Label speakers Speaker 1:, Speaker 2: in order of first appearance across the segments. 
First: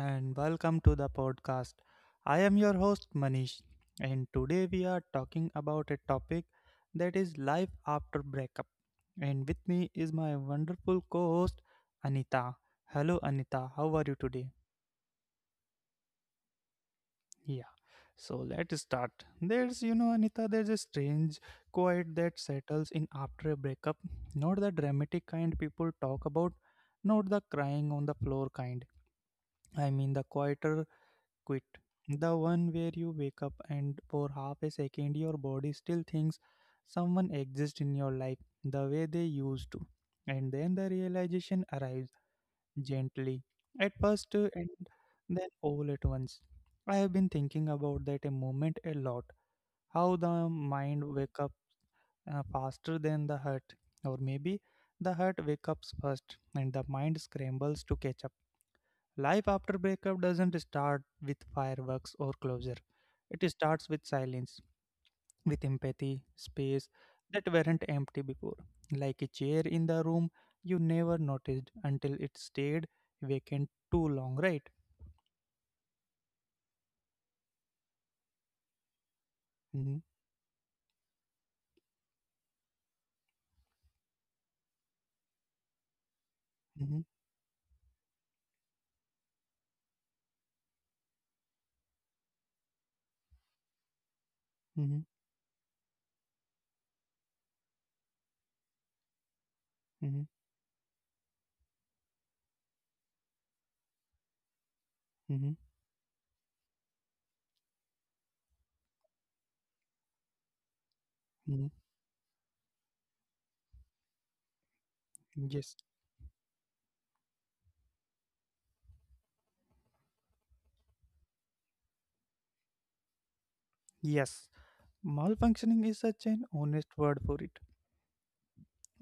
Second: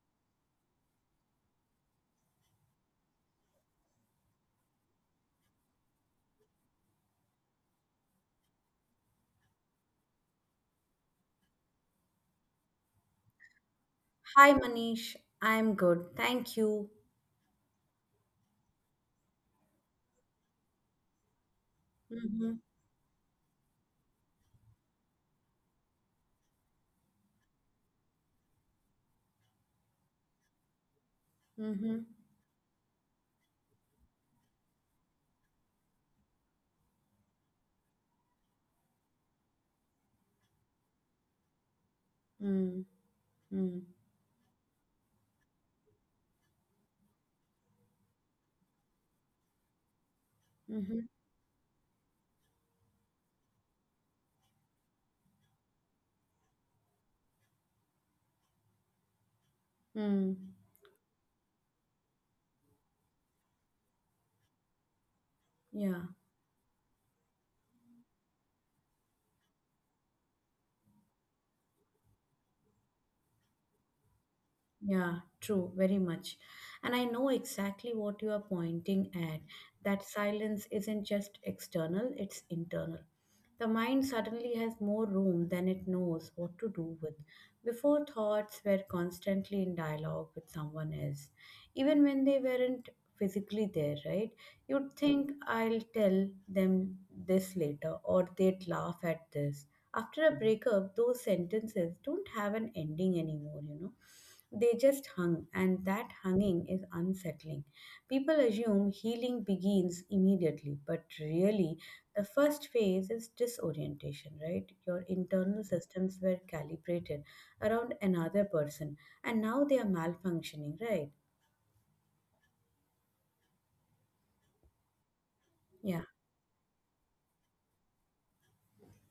Speaker 1: and welcome to the podcast. I am your host, Manish, and today we are talking about a topic that is life after breakup. And with me is my wonderful co host, Anita. Hello, Anita, how are you
Speaker 2: Hi
Speaker 1: today?
Speaker 2: Manish, I'm good. Thank you.
Speaker 1: Yeah, so let's start. Anita, there's a strange quiet
Speaker 2: Mm-hmm.
Speaker 1: that settles in after a breakup, not the dramatic kind people talk about, not the crying on the floor kind. I mean the quieter quit.
Speaker 2: Mm-hmm.
Speaker 1: The one where you wake up and for half a second your body still thinks someone exists in your life the way they used to. And then the realization arrives
Speaker 2: Mm-hmm.
Speaker 1: gently,
Speaker 2: Mm-hmm.
Speaker 1: at first and then all at once. I have been thinking about that a moment a lot. How the mind wake up faster than the heart, or maybe the heart wakes up first and the mind scrambles to catch up. Life after breakup
Speaker 2: Mm.
Speaker 1: doesn't start with fireworks or closure. It starts with silence, with
Speaker 2: Yeah,
Speaker 1: empathy, space that weren't empty before. Like a chair in the room you never noticed until it stayed vacant too long, right?
Speaker 2: yeah, true, very much. And I know exactly what you are pointing at. That
Speaker 1: Hmm.
Speaker 2: silence isn't just external, it's internal. The mind suddenly has more room than it knows what to do
Speaker 1: Hmm.
Speaker 2: with. Before, thoughts were constantly in dialogue with someone else, even when they weren't physically there, right? You'd
Speaker 1: Hmm.
Speaker 2: think, I'll tell them this later, or they'd laugh at this. After a
Speaker 1: Hmm.
Speaker 2: breakup, those sentences don't have an ending anymore, you know. They just hung,
Speaker 1: Hmm.
Speaker 2: and that hanging is unsettling. People assume healing begins immediately, but really,
Speaker 1: Hmm.
Speaker 2: the first phase is disorientation, right? Your internal
Speaker 1: Yes.
Speaker 2: systems were calibrated around another person, and now they are malfunctioning, right?
Speaker 1: Yes. Malfunctioning
Speaker 2: Yeah,
Speaker 1: is such an honest word for it.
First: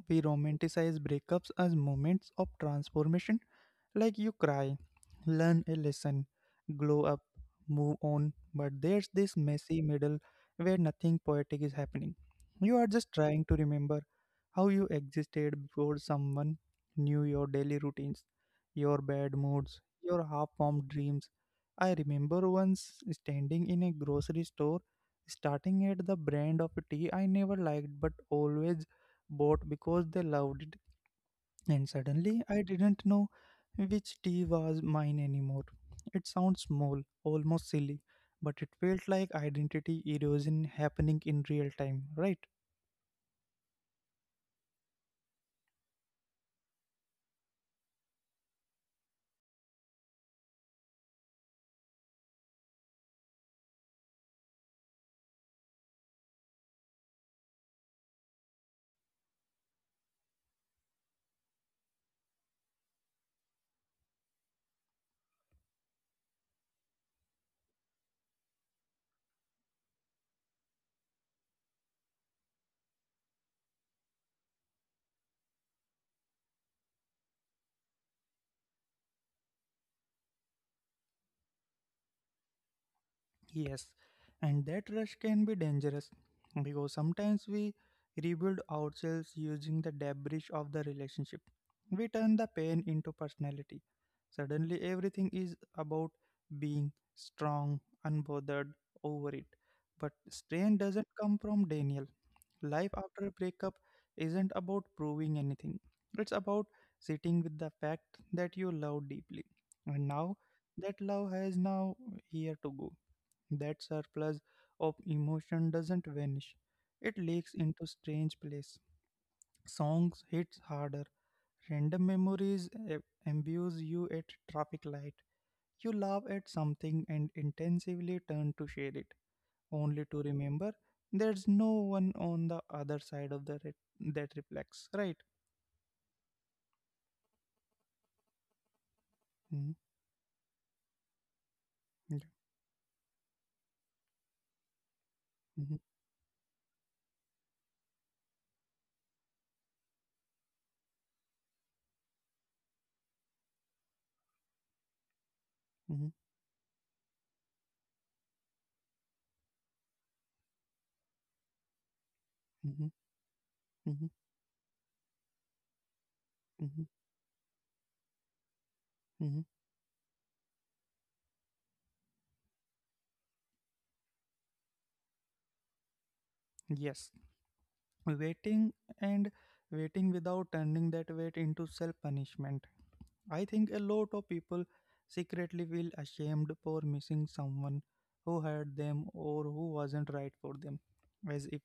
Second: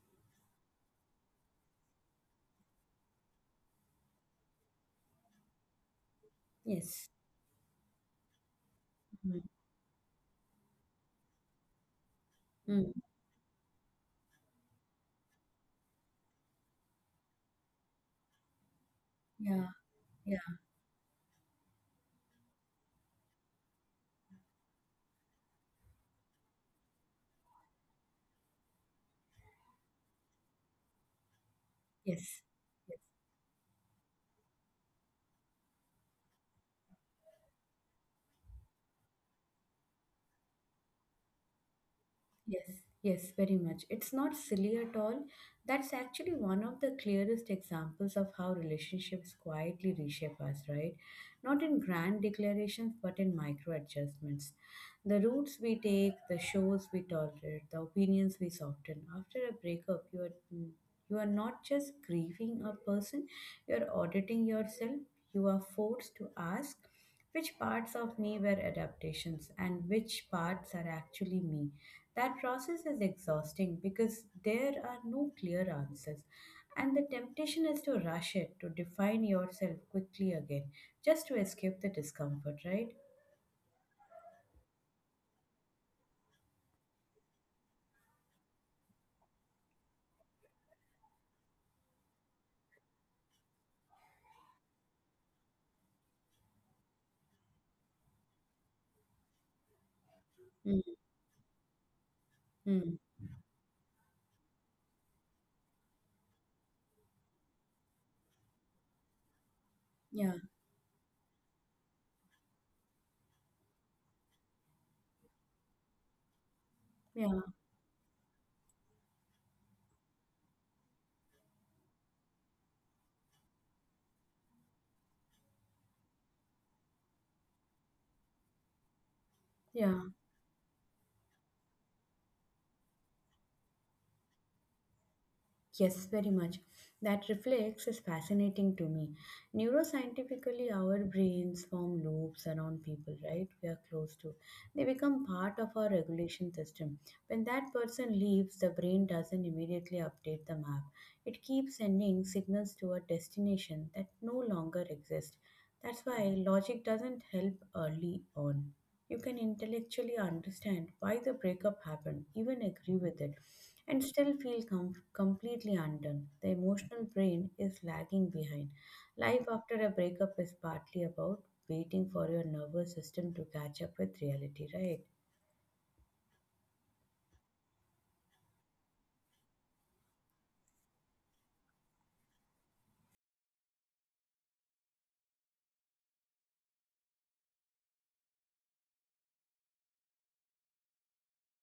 Speaker 1: We romanticize breakups as moments of transformation. Like you cry, learn a lesson, glow
Speaker 2: yes.
Speaker 1: up, move on, but there's this
Speaker 2: Hmm.
Speaker 1: messy middle where nothing poetic is happening. You are
Speaker 2: Mm.
Speaker 1: just trying to remember how you existed before someone knew your daily routines, your bad
Speaker 2: Yeah,
Speaker 1: moods, your
Speaker 2: yeah,
Speaker 1: half formed dreams. I remember once standing in a grocery store, starting at the brand of tea I never liked but always bought because they loved it, and
Speaker 2: yes.
Speaker 1: suddenly I didn't know which tea was mine anymore. It sounds small, almost silly, but it felt like identity erosion happening in real time, right?
Speaker 2: Yes, yes, very much. It's not silly at all. That's actually one of the clearest examples of how relationships quietly reshape us, right? Not in grand declarations, but in micro adjustments. The routes we take, the shows we tolerate, the opinions we soften. After a breakup, you are not just grieving a person, you are auditing yourself. You are forced to ask which parts of me were adaptations and which parts are actually me. That process is exhausting because there are no clear answers, and the temptation is to rush it, to define yourself quickly again, just to escape the discomfort, right?
Speaker 1: Yes. And that rush can be dangerous because sometimes we rebuild ourselves using the debris of the relationship. We turn the pain into personality. Suddenly everything is about being strong, unbothered, over it. But strain
Speaker 2: Mm.
Speaker 1: doesn't come from Daniel. Life
Speaker 2: Mm.
Speaker 1: after a breakup isn't about proving anything, it's about sitting with the fact that you love deeply. And
Speaker 2: Yeah,
Speaker 1: now that love has now here to go. That surplus of emotion doesn't vanish, it
Speaker 2: yeah,
Speaker 1: leaks into strange place. Songs hits harder. Random memories imbue you at traffic light. You laugh at something and intensively turn to share it
Speaker 2: yeah.
Speaker 1: only to remember there's no one on the other side of that reflects, right?
Speaker 2: Yes, very much. That reflex is fascinating to me.
Speaker 1: Mhm.
Speaker 2: Neuroscientifically, our brains form
Speaker 1: Yeah.
Speaker 2: loops around people, right? We are close to. They become part
Speaker 1: Mhm.
Speaker 2: of our regulation system. When that person leaves, the brain doesn't immediately update the map. It keeps sending signals to a destination that no longer exists.
Speaker 1: Mhm.
Speaker 2: That's why logic doesn't help early on. You can intellectually understand why the breakup happened, even
Speaker 1: Mhm.
Speaker 2: agree with it, and
Speaker 1: Mhm.
Speaker 2: still feel completely undone. The
Speaker 1: Mhm.
Speaker 2: emotional brain is lagging behind.
Speaker 1: Mhm.
Speaker 2: Life after a breakup is partly about waiting for your nervous system to catch up with reality, right?
Speaker 1: Yes. Waiting and waiting without turning that wait into self punishment. I think a lot of people secretly feel ashamed for missing someone who hurt them or who wasn't right for them, as if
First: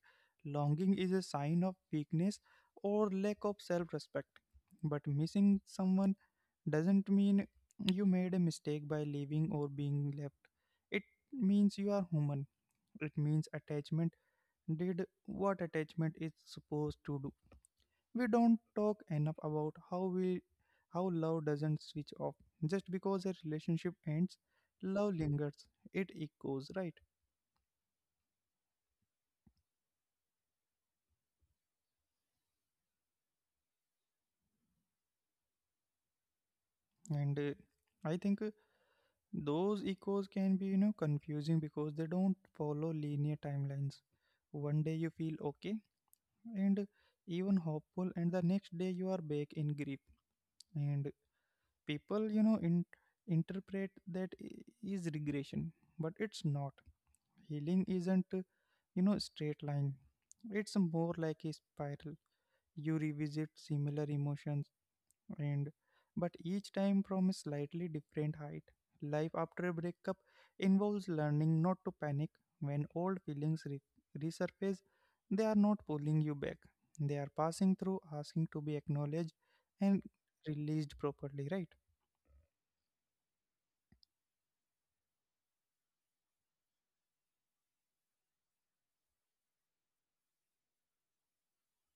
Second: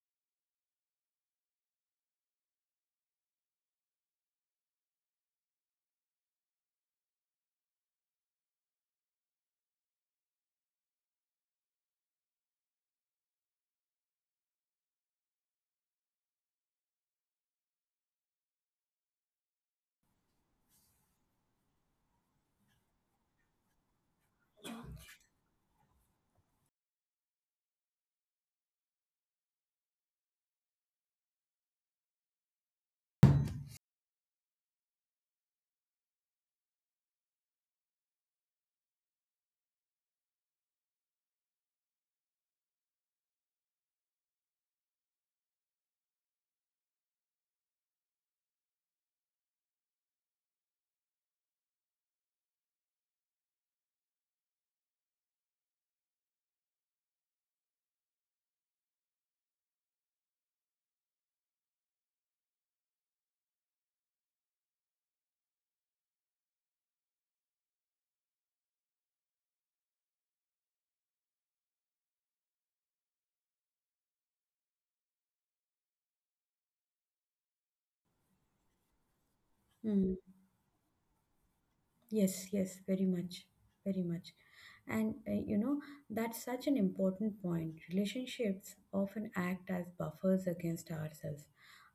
Speaker 1: longing is a sign of weakness or lack of self respect. But missing someone doesn't mean you made a mistake by leaving or being left. It means you are human. It means attachment did what attachment is supposed to do. We don't talk enough about how we how love doesn't switch off. Just because a relationship ends, love lingers. It echoes, right? And I think those echoes can be, confusing because they don't follow linear timelines. One day you feel okay, and even hopeful, and the next day you are back in grief, and people interpret that is regression, but it's not. Healing isn't straight line, it's more like a spiral. You revisit similar emotions, and but each time from a slightly different height. Life after a breakup involves learning not to panic when old feelings resurface. They are not pulling you back. They are passing through, asking to be acknowledged and
Speaker 2: Hmm.
Speaker 1: released properly, right?
Speaker 2: Yes, yes, very much, very much. And you know, that's such an important point. Relationships often act as buffers against ourselves.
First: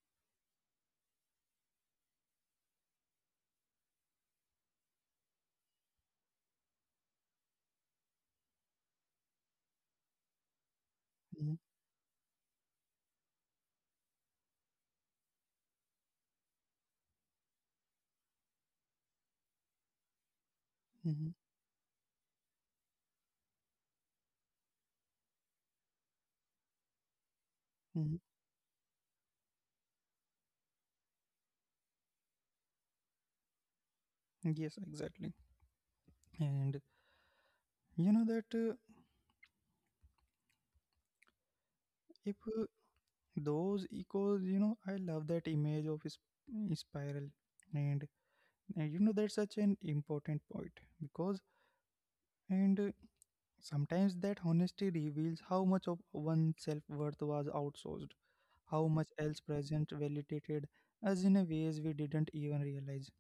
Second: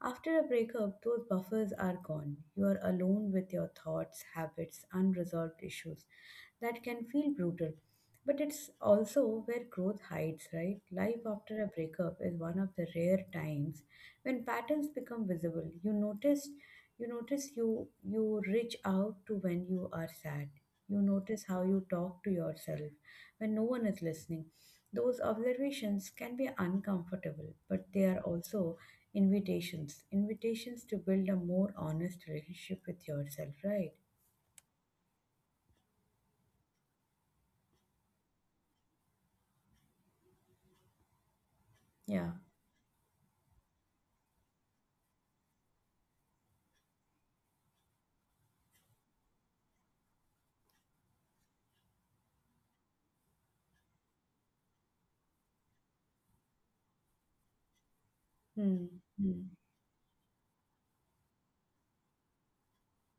Speaker 2: After a breakup, those buffers are gone. You are alone with your thoughts, habits, unresolved issues. That can feel brutal. But it's also where growth hides, right? Life
Speaker 1: Mm-hmm.
Speaker 2: after a breakup is one of the rare times when patterns become visible. You notice you reach out to when you are sad. You
Speaker 1: Mm-hmm.
Speaker 2: notice how you talk to yourself when no one is listening. Those observations can be uncomfortable, but they
Speaker 1: Mm-hmm.
Speaker 2: are also invitations to build a more honest relationship with yourself, right?
Speaker 1: Yes, exactly. And you know that
Speaker 2: Yeah.
Speaker 1: if those echoes, I love that image of is spiral, and that's such an important point, because and sometimes that honesty reveals how much of one's self worth was outsourced, how
Speaker 2: Hmm.
Speaker 1: much else
Speaker 2: Hmm.
Speaker 1: present validated us in a ways we didn't even realize.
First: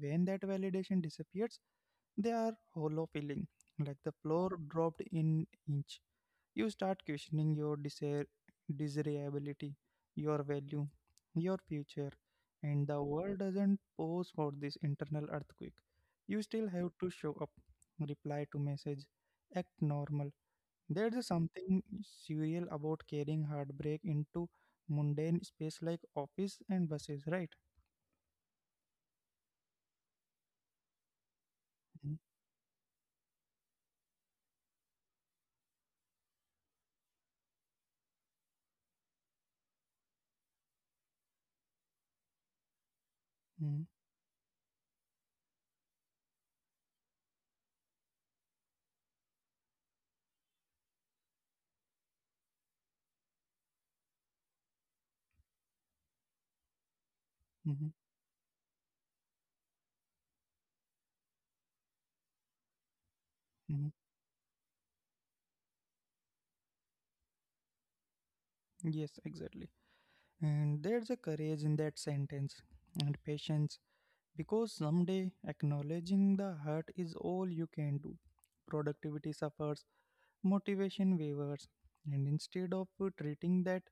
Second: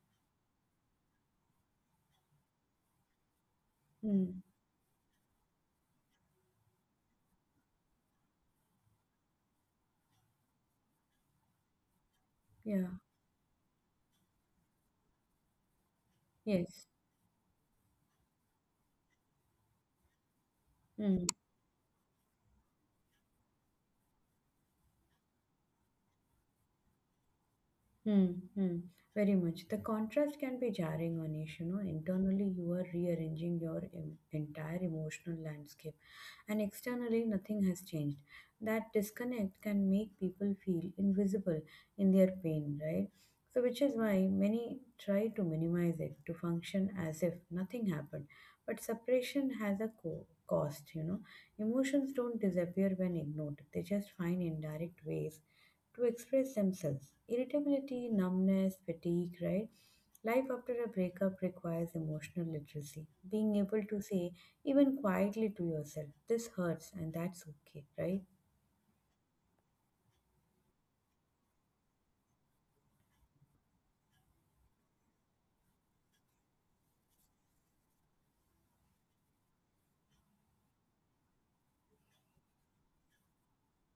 Speaker 1: When that validation disappears, they are hollow feeling, like the
Speaker 2: Hmm.
Speaker 1: floor dropped in inch. You start questioning your desire, desirability, your value, your future,
Speaker 2: Yeah.
Speaker 1: and the world doesn't pause for this internal earthquake. You still
Speaker 2: Yes.
Speaker 1: have to show up, reply to message, act normal.
Speaker 2: Hmm.
Speaker 1: There's something surreal about carrying heartbreak into mundane space like office and buses, right?
Speaker 2: Hmm. Hmm. Very much. The contrast can be jarring, Anish. You know,
Speaker 1: Hmm.
Speaker 2: internally you are rearranging your entire emotional landscape, and externally nothing has changed. That disconnect can make people feel invisible in their pain, right? So, which
Speaker 1: Mm.
Speaker 2: is why many try to minimize it to function as if nothing happened. But separation has a cost, you know. Emotions don't disappear when ignored, they just find indirect ways to express themselves.
Speaker 1: Mhm.
Speaker 2: Irritability, numbness, fatigue, right? Life after a breakup requires emotional literacy, being able
Speaker 1: Mhm.
Speaker 2: to say, even quietly to yourself, this hurts and that's okay, right?
Speaker 1: Yes, exactly. And there's a courage in that sentence and patience because someday acknowledging the hurt is all you can do. Productivity suffers, motivation wavers, and instead of treating that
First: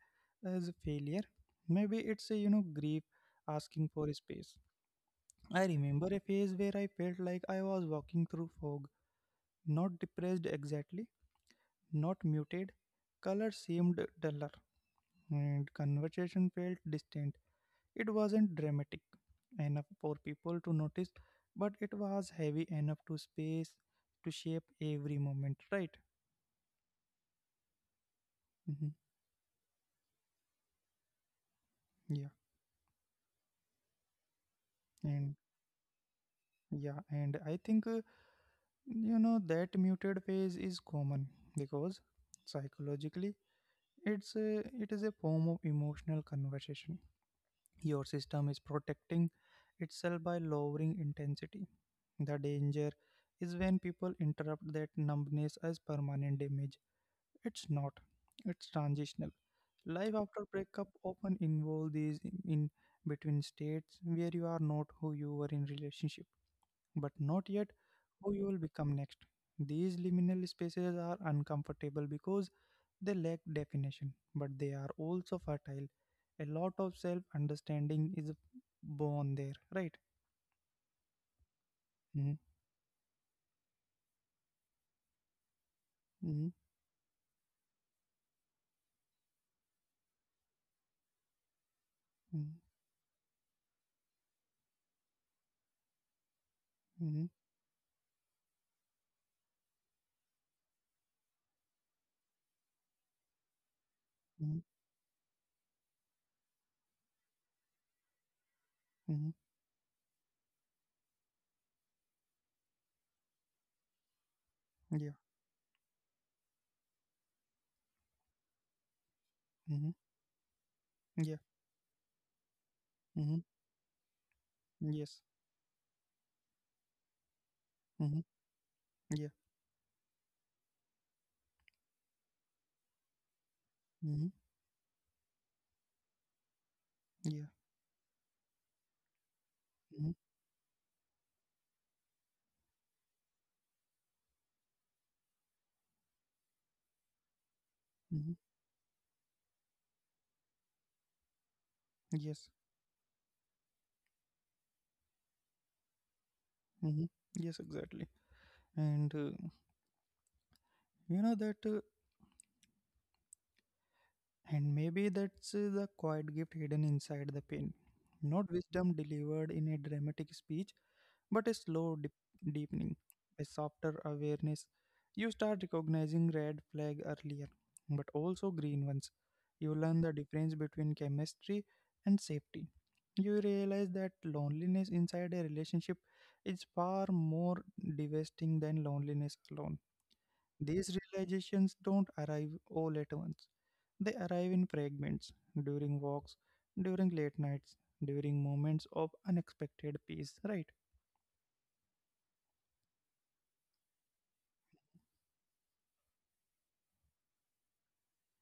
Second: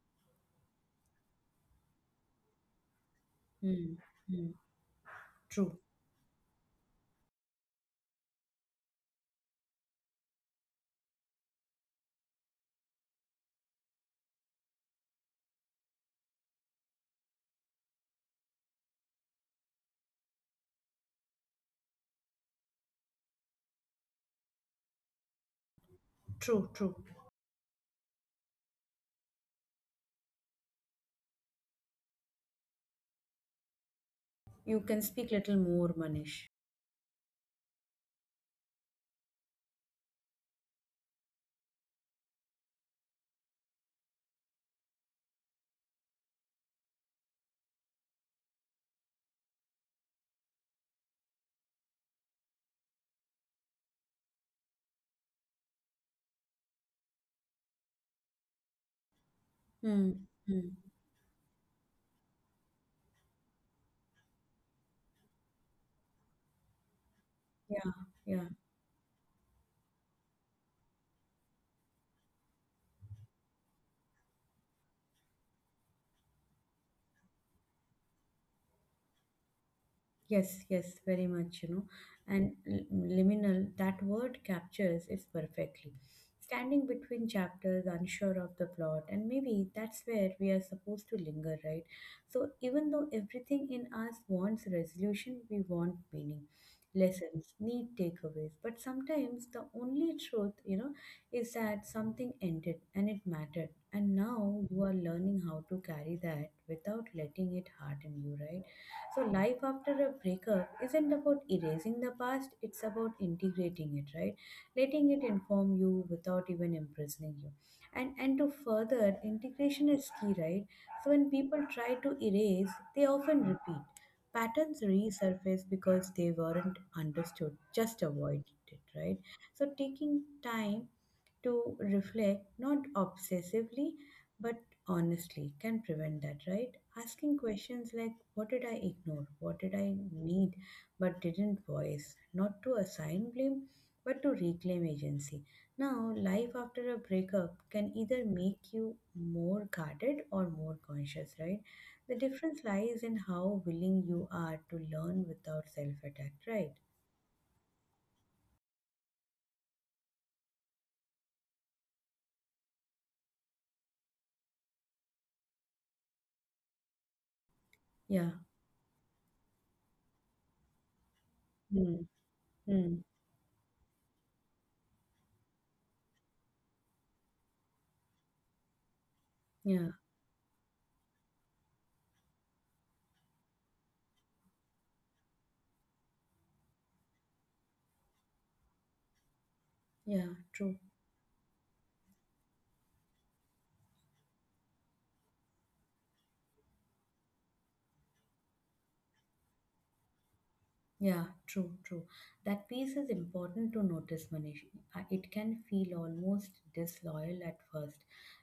Speaker 1: as a failure, maybe it's a grief asking
Speaker 2: Hmm.
Speaker 1: for
Speaker 2: Hmm.
Speaker 1: space. I
Speaker 2: True,
Speaker 1: remember a phase where I felt like I was walking through fog, not depressed exactly, not muted, color seemed duller, and conversation felt distant. It wasn't dramatic enough for people to notice, but it was heavy enough to shape every moment, right?
Speaker 2: true, true.
Speaker 1: Hmm. Yeah,
Speaker 2: You can speak
Speaker 1: and
Speaker 2: little more, Manish.
Speaker 1: yeah, and I think that muted phase is common because psychologically it is a form of emotional conversation. Your system is protecting itself by lowering intensity. The danger is when people interrupt that numbness as permanent damage. It's not. It's transitional.
Speaker 2: Hmm.
Speaker 1: Life after
Speaker 2: Hmm.
Speaker 1: breakup often involves these in between states where you are not who you were in relationship, but not yet
Speaker 2: Yeah,
Speaker 1: who you
Speaker 2: yeah.
Speaker 1: will become next. These liminal spaces are uncomfortable because they lack definition, but they are also fertile. A lot of self understanding is born there, right?
Speaker 2: Yes, yes, very much, you know.
Speaker 1: Mm-hmm.
Speaker 2: And liminal, that word captures it perfectly.
Speaker 1: Mm-hmm.
Speaker 2: Standing between chapters, unsure of the plot, and maybe that's where we are supposed to linger, right? So, even though everything in us wants resolution, we want meaning,
Speaker 1: Mm-hmm.
Speaker 2: lessons, need takeaways. But sometimes the only truth, you know, is that something ended and it mattered. And
Speaker 1: Mm-hmm.
Speaker 2: now you are learning how to carry that without letting it harden you, right? So,
Speaker 1: Mm-hmm.
Speaker 2: life after a breakup isn't about erasing the past, it's about integrating it, right? Letting
Speaker 1: Yeah.
Speaker 2: it inform you without even imprisoning you. And to further, integration
Speaker 1: Mm-hmm.
Speaker 2: is key, right? So, when
Speaker 1: Yeah.
Speaker 2: people try to erase, they
Speaker 1: Mm-hmm.
Speaker 2: often repeat. Patterns
Speaker 1: Yes.
Speaker 2: resurface because they weren't understood, just
Speaker 1: Mm-hmm.
Speaker 2: avoided it, right?
Speaker 1: Yeah.
Speaker 2: So, taking time to reflect, not obsessively,
Speaker 1: Mm-hmm.
Speaker 2: but honestly, can prevent that, right? Asking
Speaker 1: Yeah.
Speaker 2: questions like, what did I ignore? What did I
Speaker 1: Mm-hmm.
Speaker 2: need but didn't voice? Not to assign blame, but to reclaim agency. Now, life after a breakup can either
Speaker 1: Mhm.
Speaker 2: make you more guarded or more conscious, right? The
Speaker 1: Yes.
Speaker 2: difference lies in how willing you are to learn without self attack, right?
Speaker 1: Mhm. Yes, exactly. And uh, you know that uh, And maybe that's the quiet gift hidden inside the pain.
Speaker 2: Yeah.
Speaker 1: Not wisdom delivered in a dramatic speech, but a slow
Speaker 2: Hmm.
Speaker 1: deepening,
Speaker 2: Hmm.
Speaker 1: a softer awareness. You start recognizing red flag earlier, but also green ones. You
Speaker 2: Yeah.
Speaker 1: learn the difference between chemistry and safety. You realize that loneliness inside a relationship is far more devastating than loneliness alone.
Speaker 2: Yeah. True.
Speaker 1: These realizations don't arrive all at once. They arrive in fragments, during walks, during late nights, during moments of unexpected peace, right?
Speaker 2: Yeah, true, true. That piece is important to notice, Manish. It can feel almost disloyal at first,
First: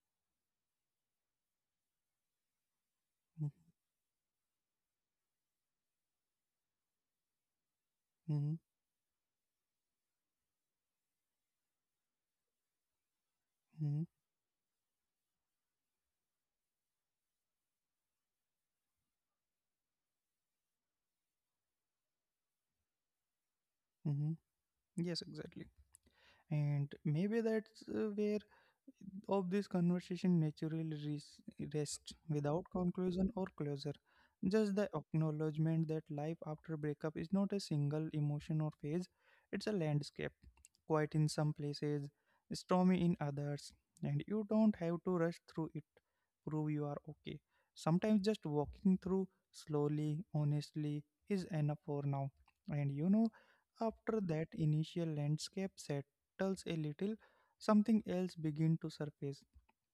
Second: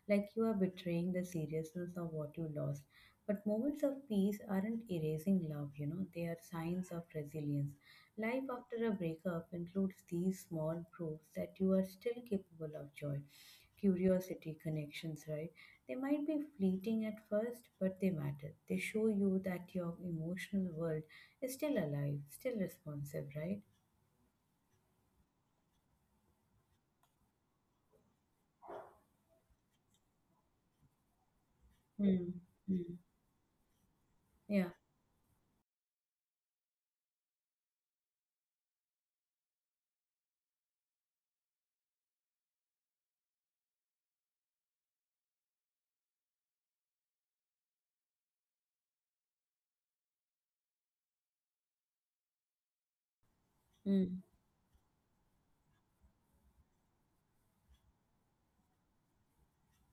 Speaker 2: like you are betraying the seriousness of what you lost. But
Speaker 1: Mm-hmm.
Speaker 2: moments of peace aren't erasing love, you know, they are signs of resilience. Life
Speaker 1: Mm-hmm.
Speaker 2: after a breakup includes these small proofs that you are still capable of joy,
Speaker 1: Mm-hmm.
Speaker 2: curiosity, connections, right? They might be fleeting at first, but they matter. They show you that your emotional world is still alive, still responsive, right?
Speaker 1: Mm-hmm. Yes, exactly. And maybe that's where of this conversation naturally rests
Speaker 2: Mm,
Speaker 1: without
Speaker 2: mm,
Speaker 1: conclusion or closure.
Speaker 2: yeah.
Speaker 1: Just the acknowledgement that life after breakup is not a single emotion or phase, it's a landscape. Quiet in some places, stormy in others, and you don't have to rush through it, prove you are okay. Sometimes just walking through slowly, honestly, is enough for now. And after
Speaker 2: Mm,
Speaker 1: that initial landscape settles a little, something else begin to surface.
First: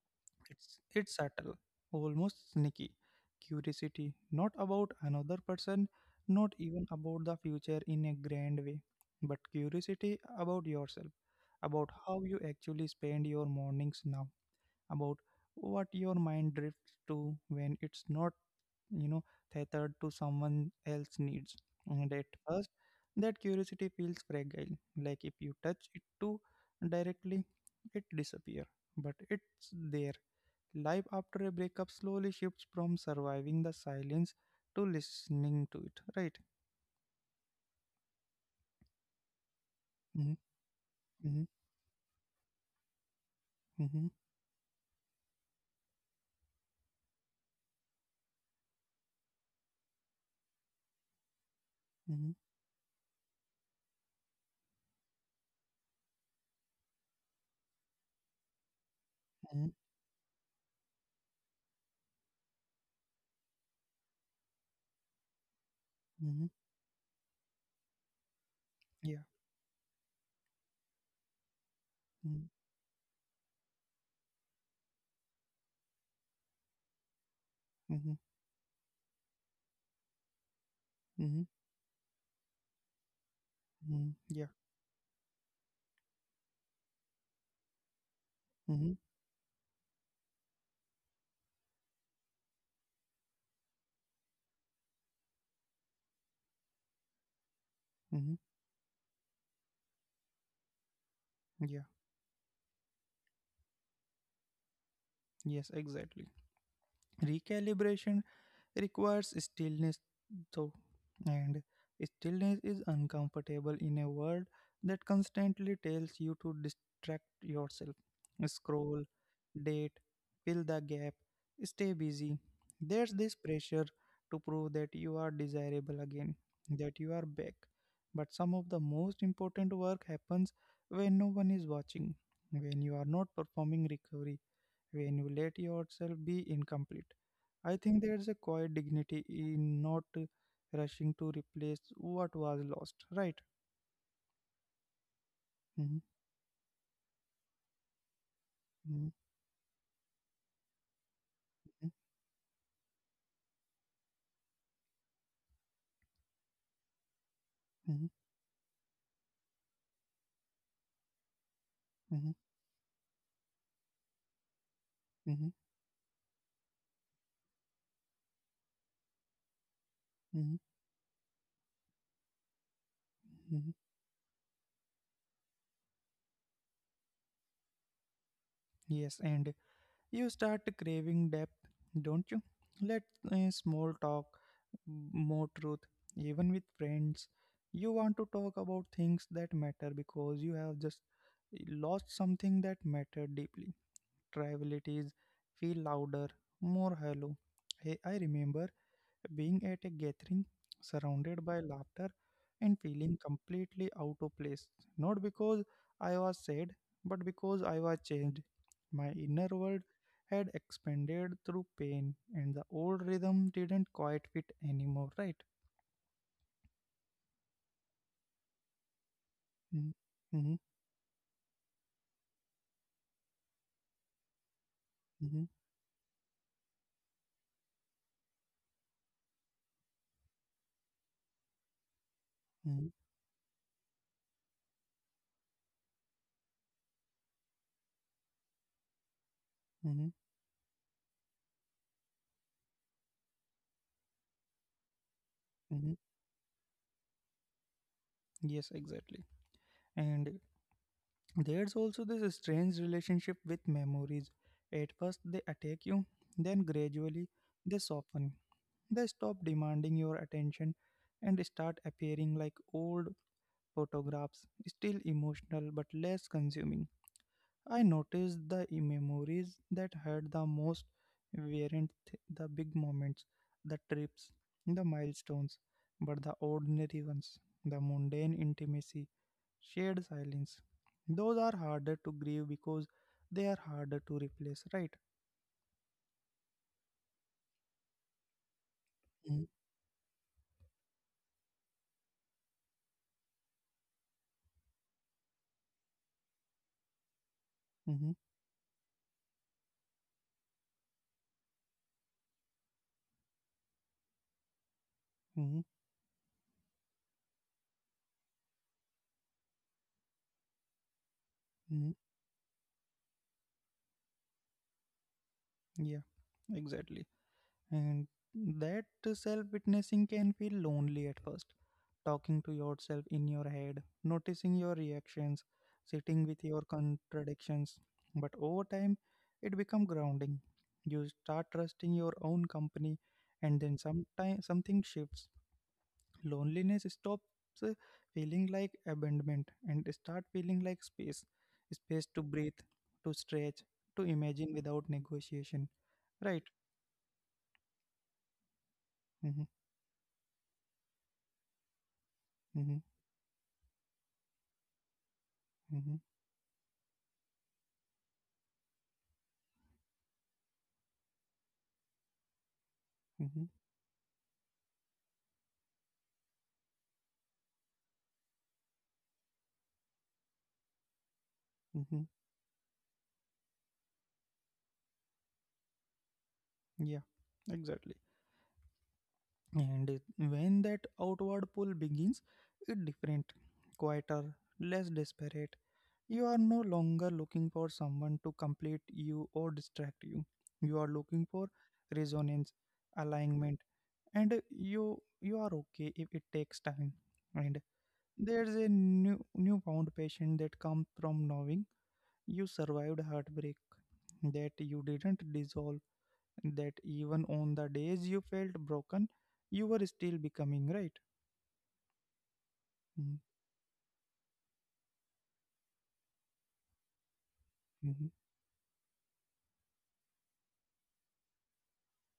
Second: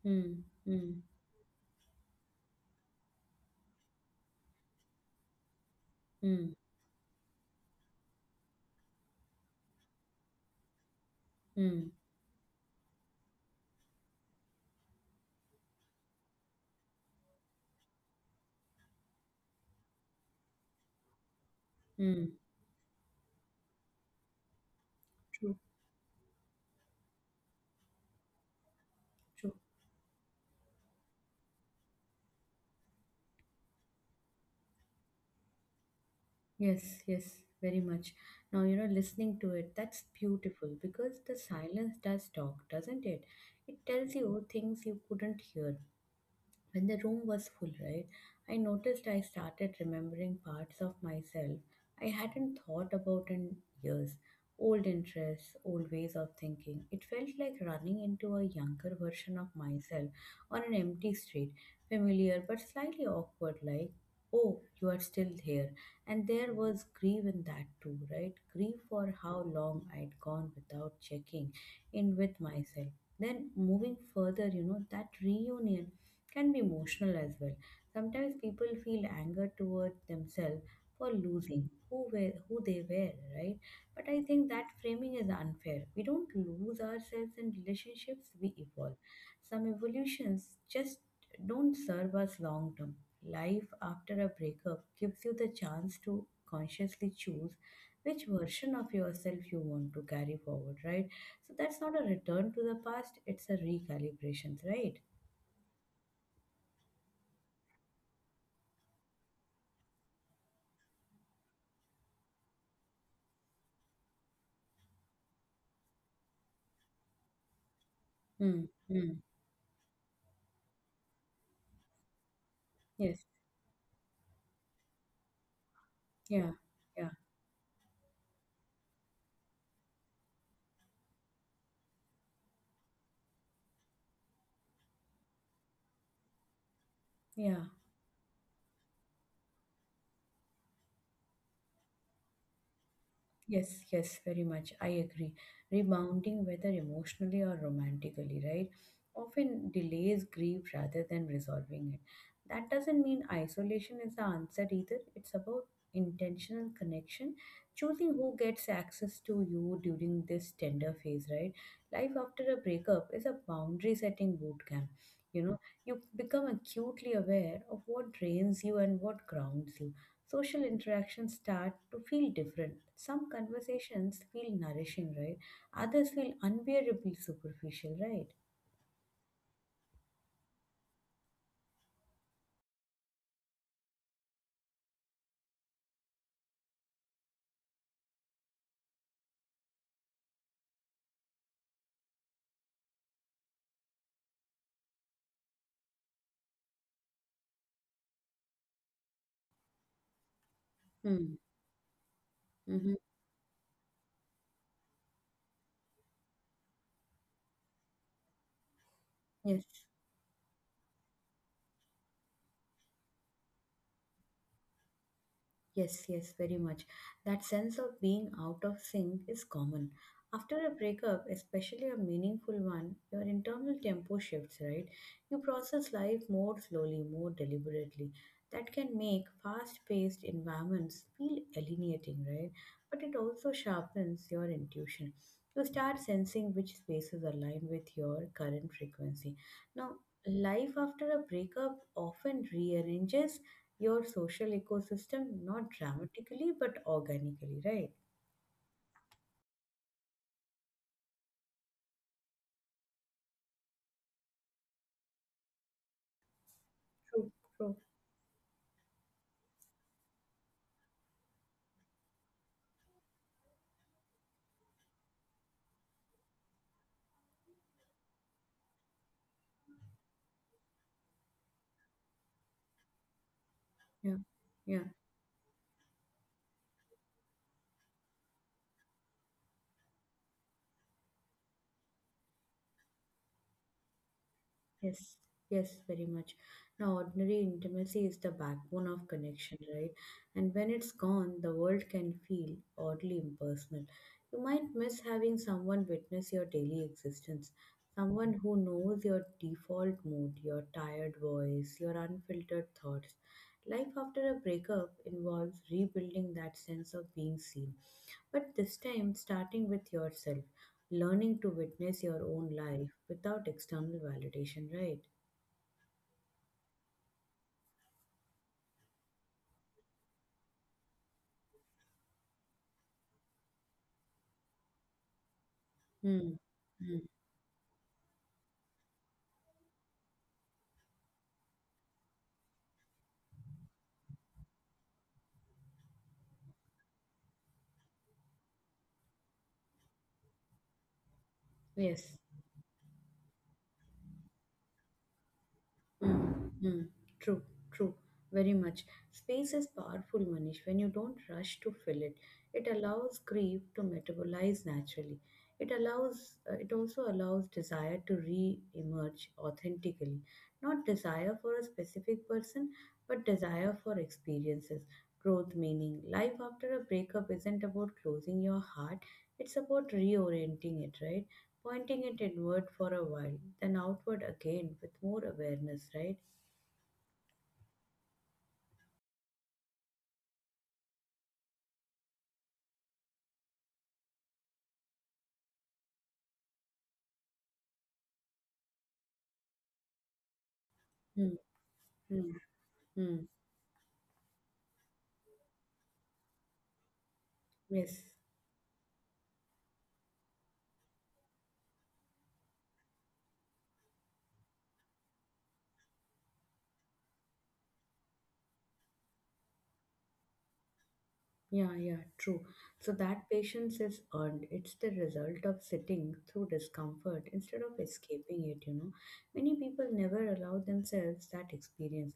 Speaker 2: mm,
Speaker 1: It's
Speaker 2: mm,
Speaker 1: it's subtle, almost sneaky. Curiosity, not about another person,
Speaker 2: mm,
Speaker 1: not even about the future in a grand way, but curiosity about yourself,
Speaker 2: mm,
Speaker 1: about how you actually spend your mornings now, about what your mind drifts to when it's not you know tethered to someone else's needs. And at
Speaker 2: mm.
Speaker 1: first, that curiosity feels fragile, like if
Speaker 2: True,
Speaker 1: you touch it too directly it disappears, but
Speaker 2: true.
Speaker 1: it's there. Life after a breakup slowly shifts from surviving the silence to listening to it, right?
Speaker 2: Yes, yes, very much. Now, you know, listening to it, that's
Speaker 1: Mm-hmm.
Speaker 2: beautiful because the
Speaker 1: Mm-hmm.
Speaker 2: silence does talk, doesn't it? It tells you things you couldn't hear when the room was full, right? I noticed I started remembering parts of myself I
Speaker 1: Mm-hmm.
Speaker 2: hadn't thought about in years. Old interests, old ways of thinking. It felt like running into a younger version of
Speaker 1: Mm-hmm. Mm-hmm.
Speaker 2: myself on an empty street, familiar but slightly awkward, like, oh, you are still here. And
Speaker 1: Mm-hmm.
Speaker 2: there was grief in that too, right? Grief for
Speaker 1: Yeah.
Speaker 2: how long I'd gone without checking in with
Speaker 1: Mm-hmm.
Speaker 2: myself. Then moving further, you know, that reunion can be emotional as well.
Speaker 1: Mm-hmm.
Speaker 2: Sometimes people feel anger towards themselves for
Speaker 1: Mm-hmm.
Speaker 2: losing who were, who they were, right? But
Speaker 1: Mm-hmm.
Speaker 2: I think
Speaker 1: Yeah.
Speaker 2: that framing is unfair. We don't lose ourselves in relationships, we
Speaker 1: Mm-hmm.
Speaker 2: evolve. Some evolutions just don't serve us long term. Life after a breakup gives you the chance to consciously choose which
Speaker 1: Mm-hmm.
Speaker 2: version of yourself you want to carry forward, right? So that's
Speaker 1: Yeah.
Speaker 2: not a return to the past, it's a recalibration, right?
Speaker 1: Yes, exactly. Recalibration requires stillness, though, and stillness is uncomfortable in a world that constantly tells you to distract yourself, scroll,
Speaker 2: Hmm.
Speaker 1: date, fill the gap, stay busy. There's
Speaker 2: Yes,
Speaker 1: this pressure to prove that you are desirable again,
Speaker 2: yeah,
Speaker 1: that
Speaker 2: yeah,
Speaker 1: you are back, but some of the most important work happens when no one is watching, when you are not performing recovery, when you let yourself be incomplete.
Speaker 2: yeah.
Speaker 1: I think there's a quiet dignity in not rushing to replace what was lost, right?
Speaker 2: Yes, yes, very much. I agree.
Speaker 1: Mhm.
Speaker 2: Rebounding, whether emotionally or romantically, right,
Speaker 1: Mhm.
Speaker 2: often delays grief rather than
Speaker 1: Mhm.
Speaker 2: resolving it. That doesn't mean isolation is the answer either. It's about intentional connection, choosing who gets access to you during this tender phase, right? Life
Speaker 1: Mhm.
Speaker 2: after a breakup is a boundary setting boot camp.
Speaker 1: Mhm.
Speaker 2: You
Speaker 1: Mhm.
Speaker 2: know, you become acutely aware of what drains you and what grounds you.
Speaker 1: Mhm.
Speaker 2: Social interactions start to feel different. Some
Speaker 1: Mhm.
Speaker 2: conversations feel nourishing, right? Others feel unbearably superficial, right?
Speaker 1: Yes, and you start craving depth, don't you? Let small talk, more truth, even with friends. You want to talk about things that matter because you have just lost something that mattered deeply. Trivialities feel louder, more hollow. Hey, I remember being at a gathering,
Speaker 2: Hmm.
Speaker 1: surrounded by laughter, and
Speaker 2: Mm-hmm.
Speaker 1: feeling completely out of place, not because I was sad, but because I was changed. My inner
Speaker 2: Yes.
Speaker 1: world had expanded through pain, and the old rhythm didn't quite fit anymore, right?
Speaker 2: Yes, yes, very much. That sense of being out of sync is common.
Speaker 1: Mm-hmm.
Speaker 2: After a breakup, especially a meaningful one, your internal tempo shifts, right? You
Speaker 1: Mm-hmm.
Speaker 2: process life more slowly, more deliberately. That can make fast paced environments feel alienating, right?
Speaker 1: Mm-hmm.
Speaker 2: But it also sharpens your intuition. You start sensing which spaces align with your current frequency. Now,
Speaker 1: Mm-hmm.
Speaker 2: life after a breakup often rearranges your social ecosystem, not
Speaker 1: Mm-hmm.
Speaker 2: dramatically, but organically, right?
Speaker 1: Yes, exactly. And there's also this strange relationship with memories. At first, they attack you, then
Speaker 2: True,
Speaker 1: gradually,
Speaker 2: true.
Speaker 1: they soften. They stop demanding your attention and start appearing like old photographs, still emotional but less consuming. I noticed the memories that hurt the most weren't the big moments, the
Speaker 2: Yeah,
Speaker 1: trips,
Speaker 2: yeah.
Speaker 1: the milestones, but the ordinary ones, the mundane intimacy, shared silence. Those are harder to grieve because they are harder to replace, right?
Speaker 2: Yes, yes, very much. Now, ordinary intimacy is the backbone of
Speaker 1: Mm-hmm.
Speaker 2: connection, right? And when it's gone, the world can feel oddly impersonal. You might miss having someone witness your daily existence,
Speaker 1: Mm-hmm.
Speaker 2: someone who knows your default mood, your tired voice, your unfiltered thoughts. Life after a breakup involves rebuilding that sense of being seen, but this time starting with yourself, learning to
Speaker 1: Mm-hmm.
Speaker 2: witness your own life without external validation, right?
Speaker 1: Yeah, exactly. And that self witnessing can feel lonely at first. Talking to yourself in your head, noticing your reactions, sitting
Speaker 2: Hmm.
Speaker 1: with your
Speaker 2: Hmm.
Speaker 1: contradictions. But over time, it becomes grounding. You start trusting your own company, and then sometime something shifts. Loneliness stops uh, feeling like abandonment and start feeling like space. Space
Speaker 2: Yes.
Speaker 1: to breathe, to stretch, to imagine without negotiation. Right.
Speaker 2: Mm, mm, true, true, very much.
Speaker 1: Mm-hmm,
Speaker 2: Space is powerful, Manish. When you don't rush to fill it, it
Speaker 1: mm-hmm,
Speaker 2: allows grief to metabolize naturally. It
Speaker 1: mm-hmm,
Speaker 2: allows, uh, it also allows desire to re-emerge authentically. Not desire for a specific person, but
Speaker 1: mm-hmm,
Speaker 2: desire for experiences, growth, meaning. Life after a breakup isn't about closing your heart; it's about reorienting it, right?
Speaker 1: mm-hmm.
Speaker 2: Pointing it inward for a while, then outward again with more awareness, right?
Speaker 1: Yeah, exactly. And when that outward pull begins, it's different, quieter, less desperate. You are no longer looking for someone to complete you or distract you. You are looking
Speaker 2: Hmm.
Speaker 1: for
Speaker 2: Hmm.
Speaker 1: resonance,
Speaker 2: Hmm.
Speaker 1: alignment, and you are okay if it takes time, and
Speaker 2: Yes.
Speaker 1: there's a newfound patient that comes from knowing you survived heartbreak, that you didn't dissolve, that even on the days you felt broken you were still becoming, right?
Speaker 2: Yeah, yeah, true. So that patience is earned. It's the result of sitting through discomfort instead of
Speaker 1: Mm-hmm.
Speaker 2: escaping it, you know. Many people never allow themselves that experience.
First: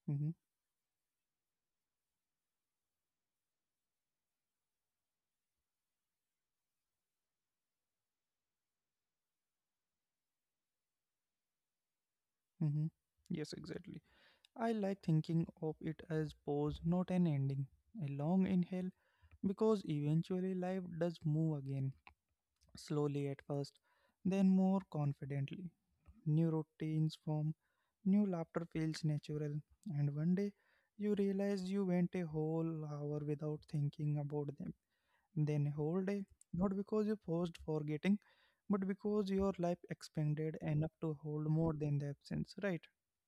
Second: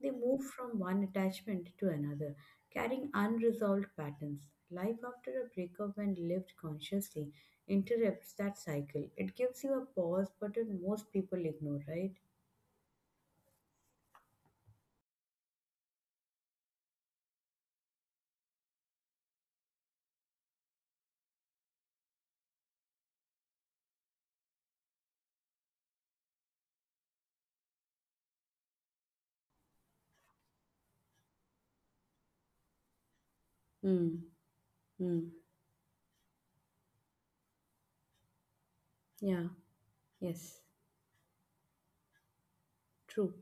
Speaker 2: They
Speaker 1: Hmm.
Speaker 2: move from one attachment to another, carrying unresolved patterns. Life after a breakup, when lived consciously, interrupts that cycle. It gives you a pause button most people ignore, right?
Speaker 1: Hmm. Yes, exactly. I like thinking of it as pause, not an ending, a long inhale, because eventually life does move again, slowly at first, then more confidently. New routines form, new laughter feels natural, and one day you realize you went a whole hour without thinking
Speaker 2: Mm,
Speaker 1: about them,
Speaker 2: mm,
Speaker 1: then a whole day, not because you forced forgetting, but because
Speaker 2: yeah,
Speaker 1: your life
Speaker 2: yes,
Speaker 1: expanded enough to hold more than the absence, right?
Speaker 2: true.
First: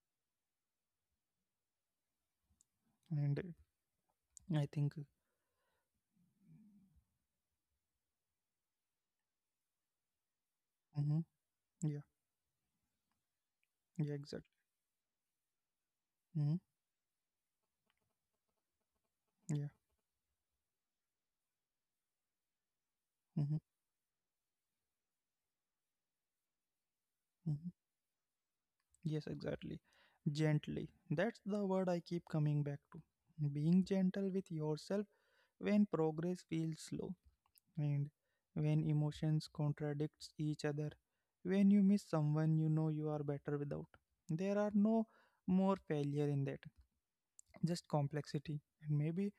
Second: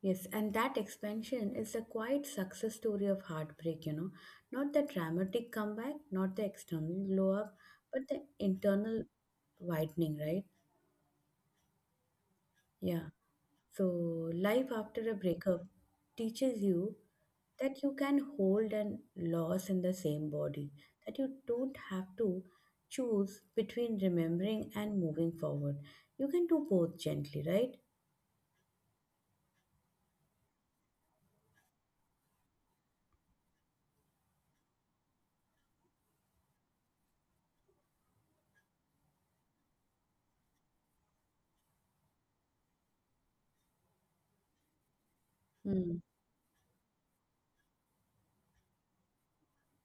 Speaker 2: Yes, and that expansion is a quiet success story of
Speaker 1: And
Speaker 2: heartbreak,
Speaker 1: uh,
Speaker 2: you know. Not
Speaker 1: I
Speaker 2: the
Speaker 1: think,
Speaker 2: dramatic comeback, not the external glow up, but the internal widening, right?
Speaker 1: mm-hmm, yeah,
Speaker 2: Yeah.
Speaker 1: yeah,
Speaker 2: So,
Speaker 1: exactly,
Speaker 2: life after a breakup teaches
Speaker 1: mm-hmm,
Speaker 2: you that you can hold and loss in
Speaker 1: yeah,
Speaker 2: the same body, that you don't have to choose
Speaker 1: mm-hmm,
Speaker 2: between remembering and moving forward. You can do both gently, right?
Speaker 1: mm-hmm, yes, exactly. Gently, that's the word I keep coming back to. Being gentle with yourself when progress feels slow, and when emotions contradicts each other, when you miss someone you know you are better without. There are no
Speaker 2: Hmm.
Speaker 1: more failure in that, just complexity, and maybe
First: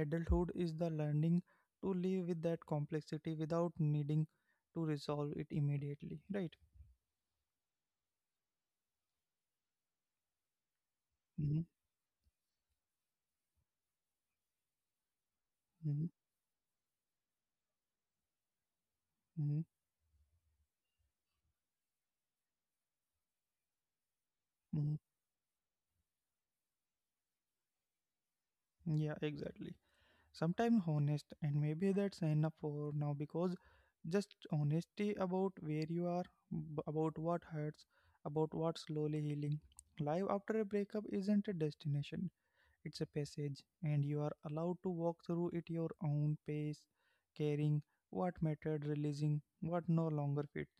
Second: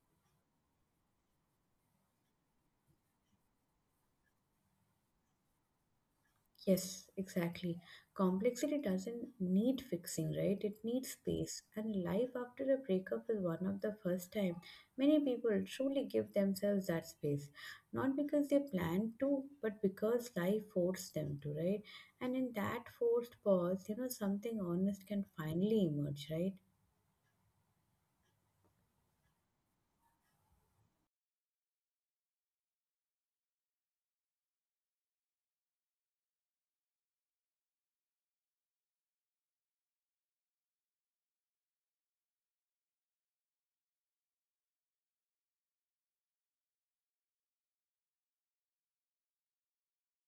Speaker 1: adulthood is the learning to live with that complexity without needing to resolve it immediately, right?
Speaker 2: Yes, exactly. Complexity doesn't need fixing, right? It needs
Speaker 1: Mm-hmm,
Speaker 2: space. And life after a breakup is one of the first time many people truly
Speaker 1: mm-hmm,
Speaker 2: give themselves that space. Not because they planned to,
Speaker 1: mm-hmm,
Speaker 2: but because life forced them to, right? And in that forced pause, something
Speaker 1: mm-hmm.
Speaker 2: honest can finally emerge, right?
Speaker 1: Yeah, exactly. Sometimes honest, and maybe that's enough for now, because just honesty about where you are, about what hurts, about what's slowly healing. Life after a breakup isn't a destination, it's a passage, and you are allowed to walk through it your own pace, caring what mattered, releasing what no longer fits,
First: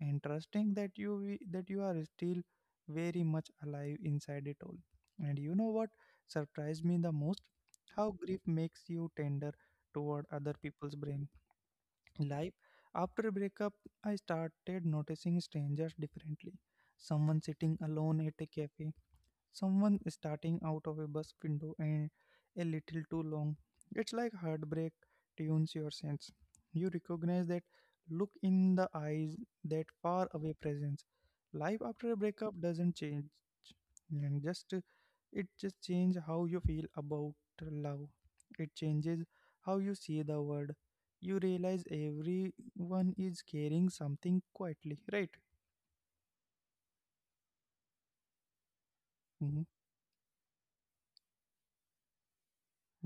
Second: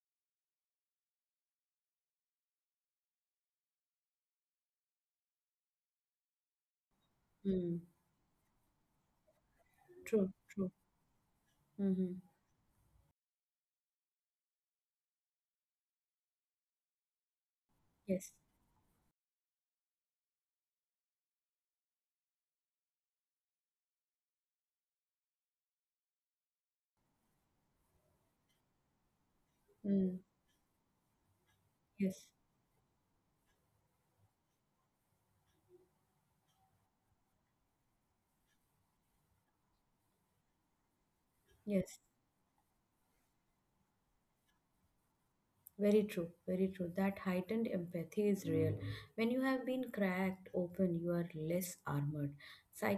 Speaker 1: and trusting that you are still very much alive inside it all. And you know what surprised me the most?
Speaker 2: Mm.
Speaker 1: How grief makes you tender toward
Speaker 2: True,
Speaker 1: other
Speaker 2: true.
Speaker 1: people's brain
Speaker 2: Mm-hmm.
Speaker 1: life. After breakup, I started noticing strangers differently. Someone sitting alone at
Speaker 2: Yes.
Speaker 1: a cafe. Someone starting out of a bus window and a little too long. It's like heartbreak tunes your sense. You recognize that look in the eyes, that
Speaker 2: Mm.
Speaker 1: far away presence. Life after a
Speaker 2: Yes.
Speaker 1: breakup doesn't change, and just it just changes how you feel about love. It changes how you see the world. You realize
Speaker 2: Yes.
Speaker 1: everyone is carrying something quietly, right?
Speaker 2: Very true, very true. That heightened empathy is real. When you
Speaker 1: Mm-hmm,
Speaker 2: have been cracked open, you are less armored.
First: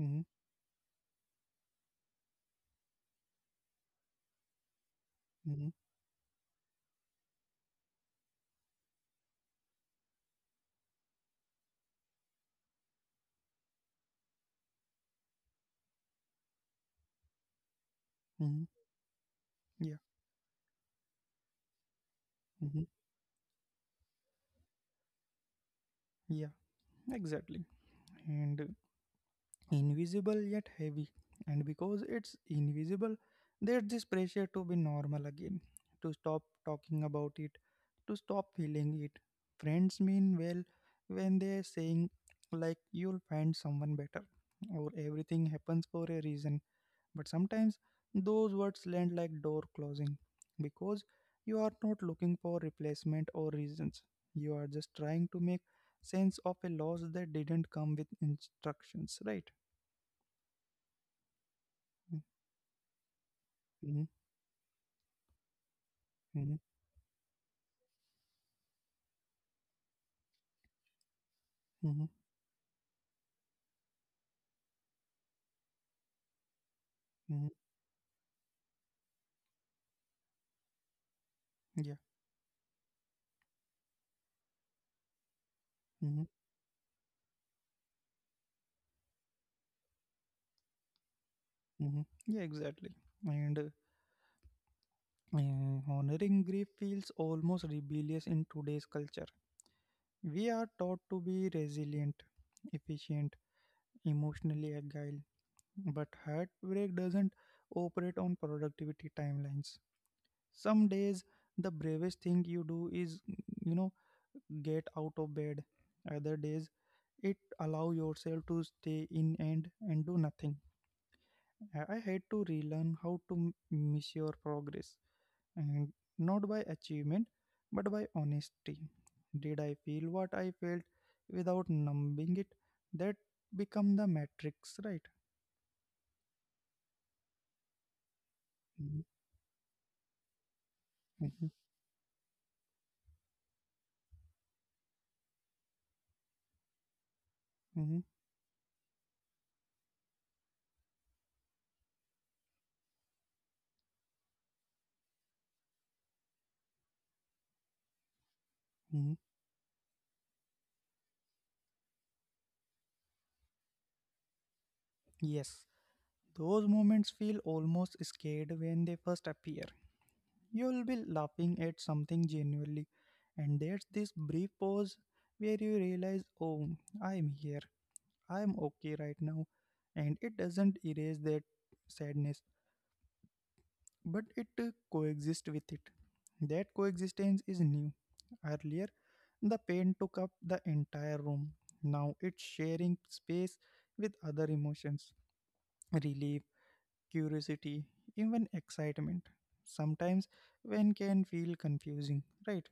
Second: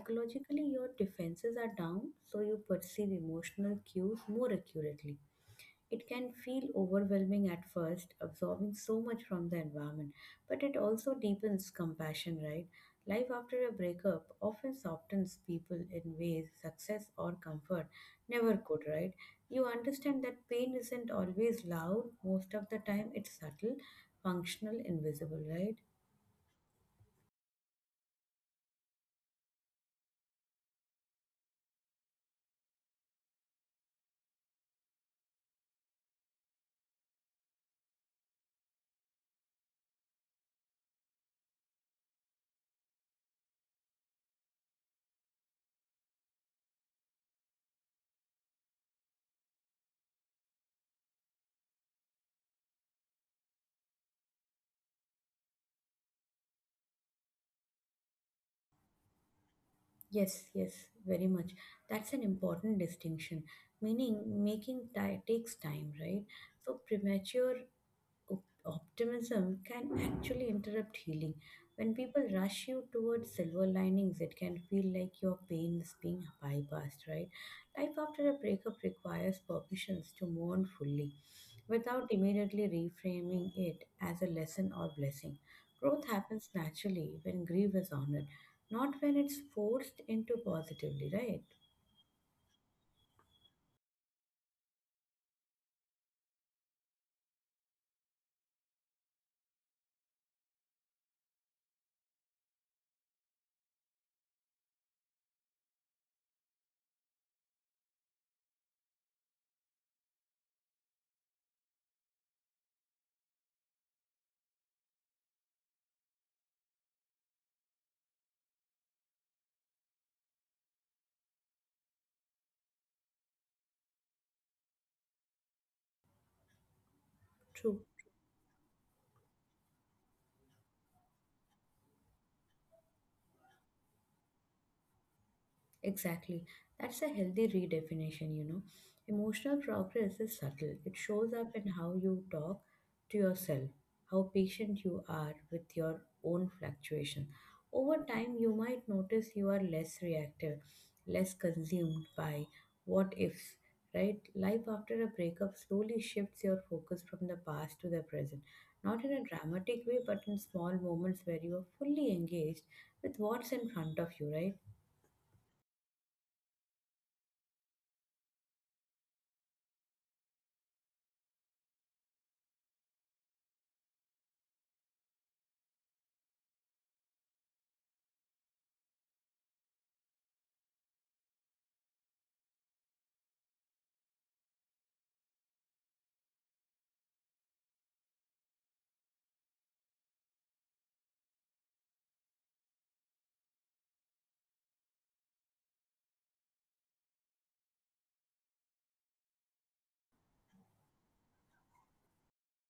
Speaker 1: mm-hmm,
Speaker 2: your defenses are down, so you perceive emotional cues more accurately.
Speaker 1: mm-hmm,
Speaker 2: It can feel overwhelming at first, absorbing so much from the environment, but it also deepens compassion, right? Life after a breakup often softens people in ways success or comfort never
Speaker 1: mm-hmm,
Speaker 2: could, right? You
Speaker 1: yeah,
Speaker 2: understand that pain isn't always loud, most of the
Speaker 1: mm-hmm,
Speaker 2: time it's subtle, functional, invisible, right?
Speaker 1: yeah. Exactly. And invisible yet heavy. And because it's invisible, there's this pressure to be normal again, to stop talking about it, to stop feeling it. Friends mean well when they're saying, like, you'll find someone better, or everything happens for a reason. But sometimes those words land like door closing, because you are not looking for replacement or reasons. You are just trying to make sense of a loss that didn't come with instructions, right?
Speaker 2: Yes, yes, very much. That's an important distinction.
Speaker 1: Mm-hmm,
Speaker 2: Meaning, takes time, right?
Speaker 1: mm-hmm,
Speaker 2: So, optimism can actually interrupt healing. When
Speaker 1: mm-hmm.
Speaker 2: people rush you towards silver linings, it can feel like your pain is being bypassed, right?
Speaker 1: Hmm.
Speaker 2: Life after a breakup requires permissions to mourn fully
Speaker 1: Yeah.
Speaker 2: without immediately reframing it as a lesson or blessing. Growth
Speaker 1: Mm-hmm,
Speaker 2: happens naturally when grief is honored, not when it's forced into positively, right?
Speaker 1: mm-hmm. Yeah, exactly. And honoring grief feels almost rebellious in today's culture. We are taught to be resilient, efficient, emotionally agile. But heartbreak doesn't operate on productivity timelines. Some days, the bravest thing you do is, you know, get out of bed. Other days, it allow yourself to stay in and do nothing. I had to relearn how to measure progress, and not by achievement,
Speaker 2: True.
Speaker 1: but by honesty. Did I feel what I felt without numbing it? That become the matrix, right?
Speaker 2: Exactly. That's a healthy redefinition.
Speaker 1: Mhm,
Speaker 2: Emotional progress is subtle. It shows
Speaker 1: mhm,
Speaker 2: up in how you talk to yourself, how patient you are with your own fluctuation. Over
Speaker 1: mhm,
Speaker 2: time, you might notice you are less reactive, less consumed by what ifs, right? Life after a breakup slowly shifts your focus from the past to the present, not in
Speaker 1: mhm.
Speaker 2: a dramatic way, but in small moments where you are fully engaged with what's in front of you, right?
Speaker 1: Yes. Those moments feel almost scared when they first appear. You'll be laughing at something genuinely, and there's this brief pause where you realize, oh, I'm here, I'm okay right now. And it doesn't erase that sadness, but it coexists with it. That coexistence is new. Earlier, the pain took up the entire room. Now it's sharing space with other emotions, relief, curiosity, even excitement. Sometimes one can feel confusing, right?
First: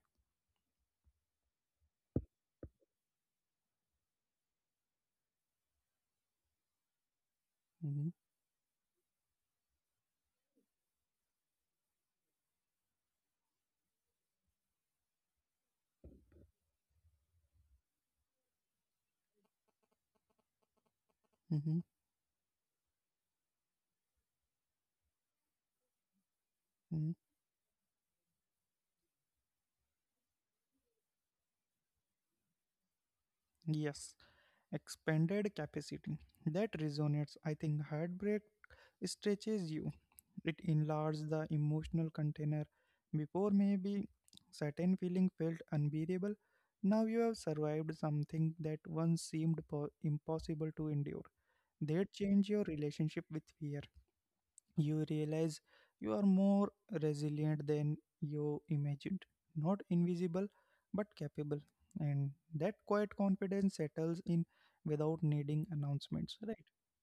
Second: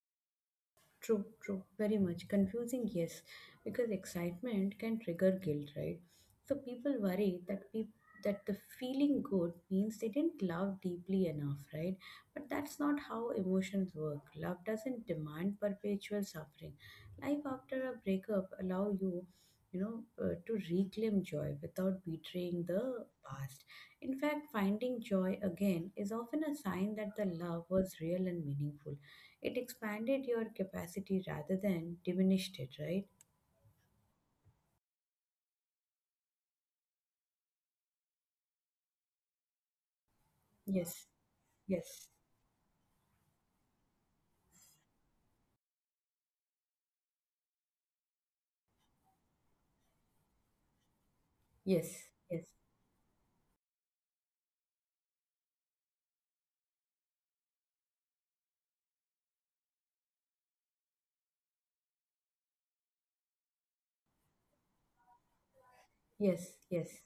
Speaker 2: True, true, very much. Confusing, yes, because excitement can trigger guilt, right? So people worry that people
Speaker 1: Mhm,
Speaker 2: that the feeling good means they didn't love deeply enough, right? But that's not how emotions work. Love doesn't demand perpetual suffering. Life after a breakup allow you to reclaim joy
Speaker 1: mhm,
Speaker 2: without betraying the past. In fact, finding joy again is often a sign
Speaker 1: mhm.
Speaker 2: that the love was real and meaningful. It expanded your capacity rather than diminished it, right?
Speaker 1: Yes, expanded capacity. That resonates. I think heartbreak stretches you. It
Speaker 2: Yes,
Speaker 1: enlarges the
Speaker 2: yes,
Speaker 1: emotional container. Before maybe certain feeling felt unbearable. Now you have survived something that once seemed impossible to endure.
Speaker 2: yes,
Speaker 1: That
Speaker 2: yes,
Speaker 1: change your relationship with fear. You realize you are more resilient than you imagined. Not invisible, but capable. And that quiet confidence settles in without needing announcements,
Speaker 2: Yes,
Speaker 1: right?
Speaker 2: yes,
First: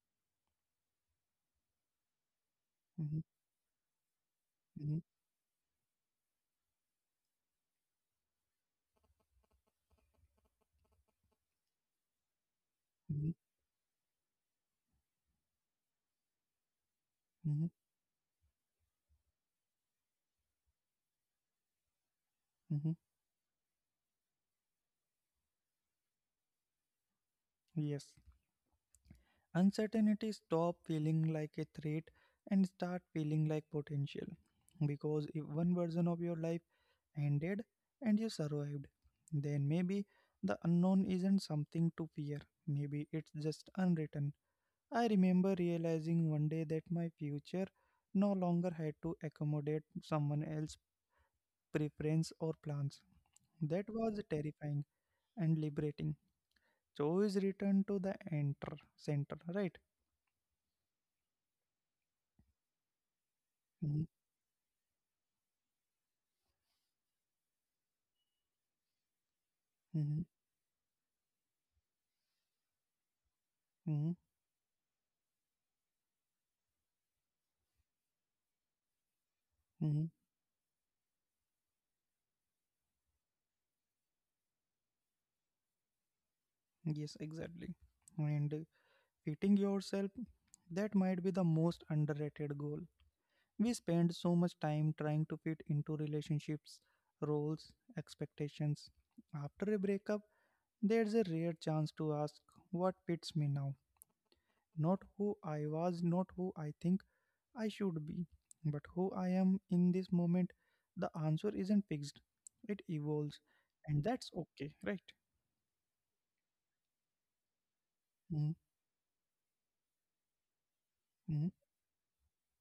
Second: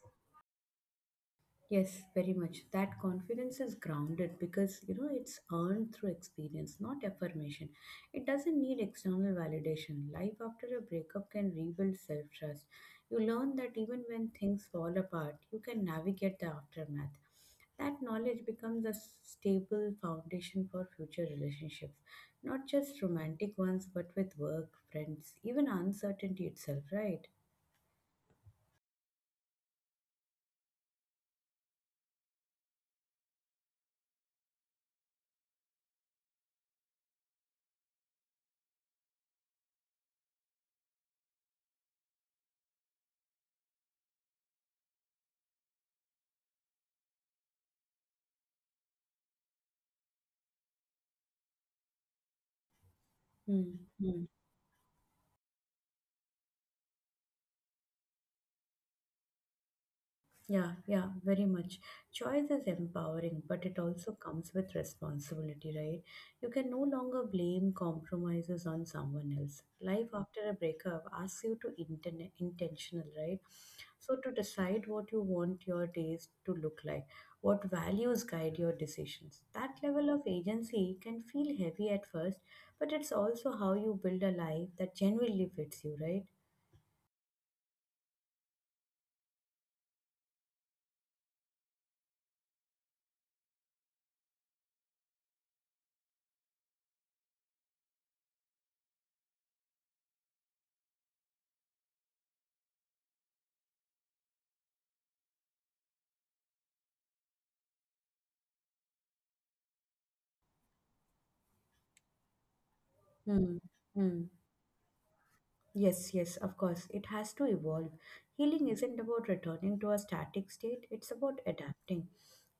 Speaker 2: yes, very much. That
Speaker 1: Mm-hmm,
Speaker 2: confidence is grounded because you
Speaker 1: mm-hmm,
Speaker 2: know it's earned through experience, not affirmation. It doesn't need external validation. Life after a breakup can rebuild self trust.
Speaker 1: mm-hmm,
Speaker 2: You learn that even when things fall apart, you can navigate the aftermath.
Speaker 1: mm-hmm.
Speaker 2: That knowledge becomes a stable foundation for future relationships, not
Speaker 1: Mm-hmm.
Speaker 2: just romantic ones, but with work, friends, even uncertainty itself, right?
Speaker 1: Yes. Uncertainty stop feeling like a threat and start feeling like potential. Because if one version of your life ended and you survived, then maybe the unknown isn't something to fear. Maybe it's just unwritten. I remember realizing one day that my future no longer had to accommodate someone else's preference or plans.
Speaker 2: Hmm.
Speaker 1: That was terrifying and liberating. Choice returned to the enter center, right?
Speaker 2: Yeah, yeah, very much. Choice is empowering, but it
Speaker 1: Mm-hmm.
Speaker 2: also comes with responsibility, right? You can no longer blame compromises on someone else. Life
Speaker 1: Mm-hmm.
Speaker 2: after a breakup asks you to intentional, right?
Speaker 1: Mm-hmm.
Speaker 2: So to decide what you want your days to look like, what values guide your decisions. That level
Speaker 1: Hmm.
Speaker 2: of agency can feel heavy at first, but it's also how you build a life that genuinely fits you, right?
Speaker 1: Yes, exactly. And fitting yourself, that might be the most underrated goal. We spend so much time trying to fit into relationships, roles, expectations. After a breakup, there's a rare chance to ask, what fits me now? Not who I was, not who I think I should be, but who I am in this moment. The answer isn't fixed, it evolves,
Speaker 2: Hmm.
Speaker 1: and
Speaker 2: Hmm.
Speaker 1: that's okay, right?
Speaker 2: Yes, yes, of course. It has to evolve.
Speaker 1: Mm-hmm.
Speaker 2: Healing isn't about returning to a static state, it's about
Speaker 1: Mm-hmm.
Speaker 2: adapting.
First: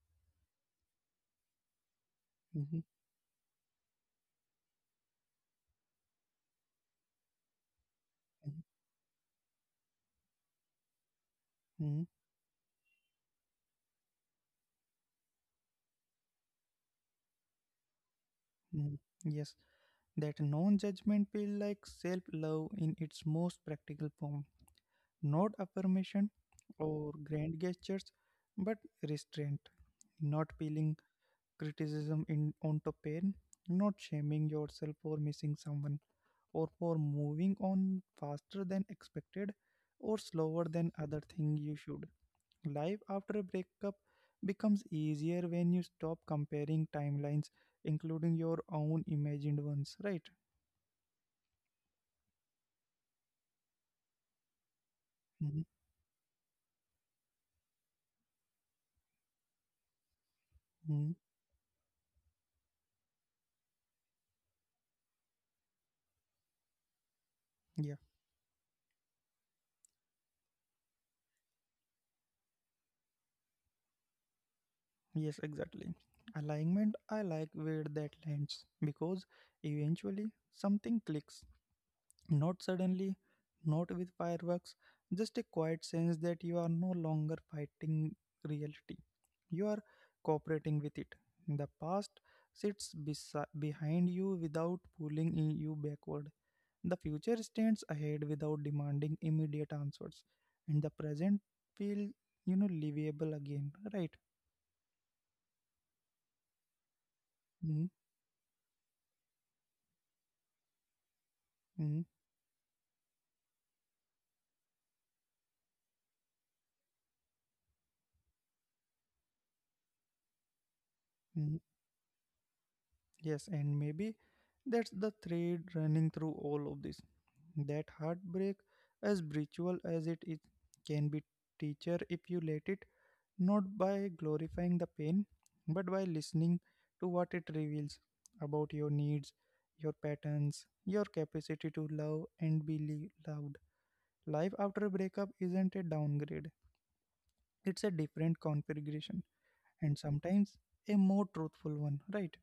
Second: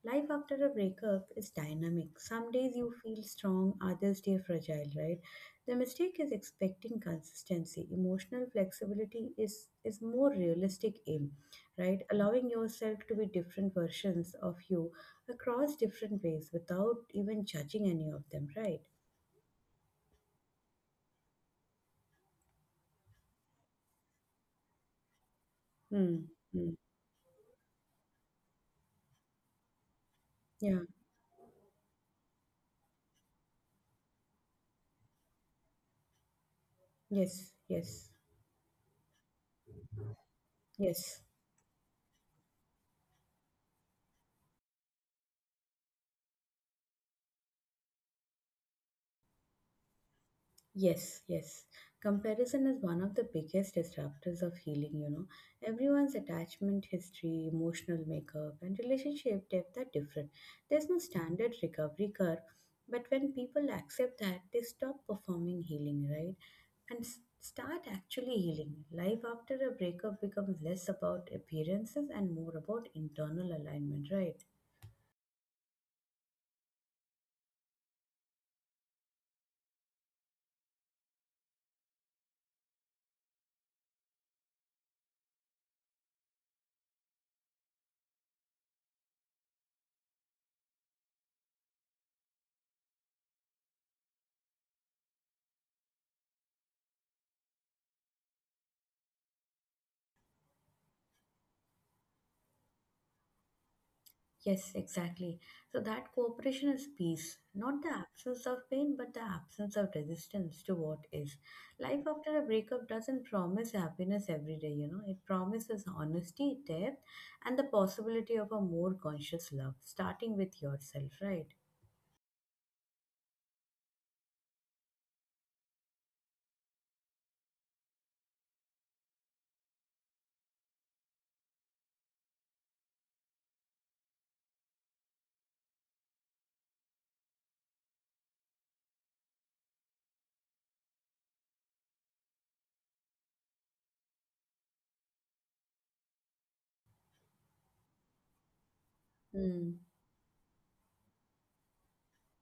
Speaker 2: Life after a breakup is dynamic. Some days
Speaker 1: Mm-hmm.
Speaker 2: you feel strong, others stay fragile, right? The mistake is expecting consistency. Emotional flexibility is more realistic aim, right?
Speaker 1: Mm-hmm.
Speaker 2: Allowing yourself to be different versions of you across different ways without even judging any of them, right?
Speaker 1: Mm. Yes, that non judgment feel like self love in its most practical form. Not
Speaker 2: Hmm.
Speaker 1: affirmation
Speaker 2: Hmm.
Speaker 1: or grand gestures, but restraint. Not
Speaker 2: Yeah.
Speaker 1: feeling criticism in onto pain, not shaming yourself for missing someone, or for
Speaker 2: Yes.
Speaker 1: moving on
Speaker 2: Yes.
Speaker 1: faster than expected, or slower than
Speaker 2: Yes.
Speaker 1: other thing you should. Life after a breakup becomes easier when you stop comparing timelines, including your own imagined ones, right?
Speaker 2: Yes, yes. Comparison is one of the biggest disruptors of healing.
Speaker 1: Mm-hmm.
Speaker 2: Everyone's attachment history, emotional makeup, and relationship depth are different. There's no
Speaker 1: Mm-hmm.
Speaker 2: standard recovery curve, but when people accept that, they stop performing healing, right? And start
Speaker 1: Yeah,
Speaker 2: actually healing. Life after a breakup becomes less about appearances and more about internal alignment, right?
Speaker 1: yes, exactly. Alignment, I like where that lands, because eventually something clicks. Not suddenly, not with fireworks, just a quiet sense that you are no longer fighting reality. You are cooperating with it. The past sits behind you without pulling in you backward. The future stands ahead without demanding immediate answers. And the present feels, you know, livable again, right?
Speaker 2: Yes, exactly. So that cooperation is peace, not the
Speaker 1: Mhm,
Speaker 2: absence of pain, but the absence of resistance to what is.
Speaker 1: mhm,
Speaker 2: Life after a breakup doesn't promise happiness every day. It promises honesty, depth, and the possibility of a more conscious love, starting with yourself, right?
Speaker 1: mhm. Yes, and maybe that's the thread running through all of this. That heartbreak, as brutal as it is, can be teacher if you let it, not by glorifying the pain, but by listening to what it reveals about your needs, your patterns, your capacity to love and be loved. Life after a breakup isn't a downgrade, it's a different configuration,
Speaker 2: Mm,
Speaker 1: and sometimes a more truthful one, right?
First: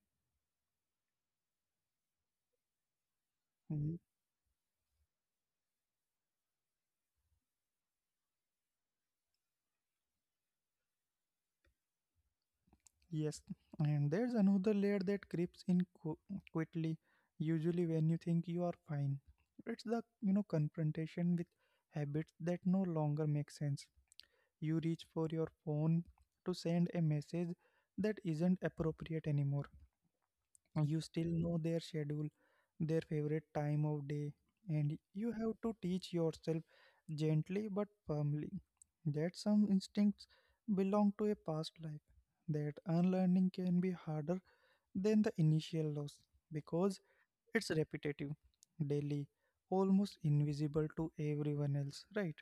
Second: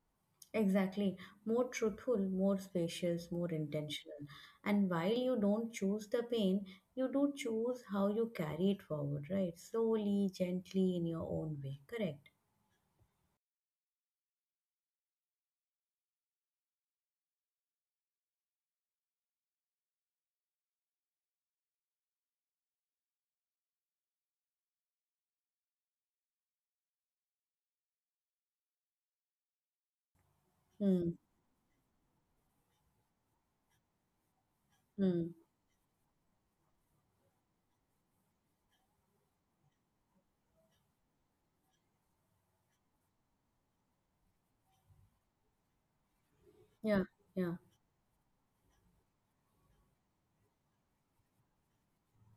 Speaker 2: exactly. More truthful, more spacious, more
Speaker 1: Mm-hmm.
Speaker 2: intentional. And while you don't choose the pain, you do choose how you carry it forward, right? Slowly, gently, in your own way. Correct.
Speaker 1: Yes, and there's another layer that creeps in quickly, usually when you think you are fine. It's the, you know, confrontation with habits that no longer make sense. You reach for your phone to send a message that isn't appropriate anymore. You
Speaker 2: Mm,
Speaker 1: still know their schedule, their favorite time of day, and you
Speaker 2: mm.
Speaker 1: have to teach yourself gently but firmly that some instincts belong to a past life. That unlearning can be harder than the initial loss because
Speaker 2: Yeah, yeah.
Speaker 1: it's repetitive, daily, almost invisible to everyone else, right?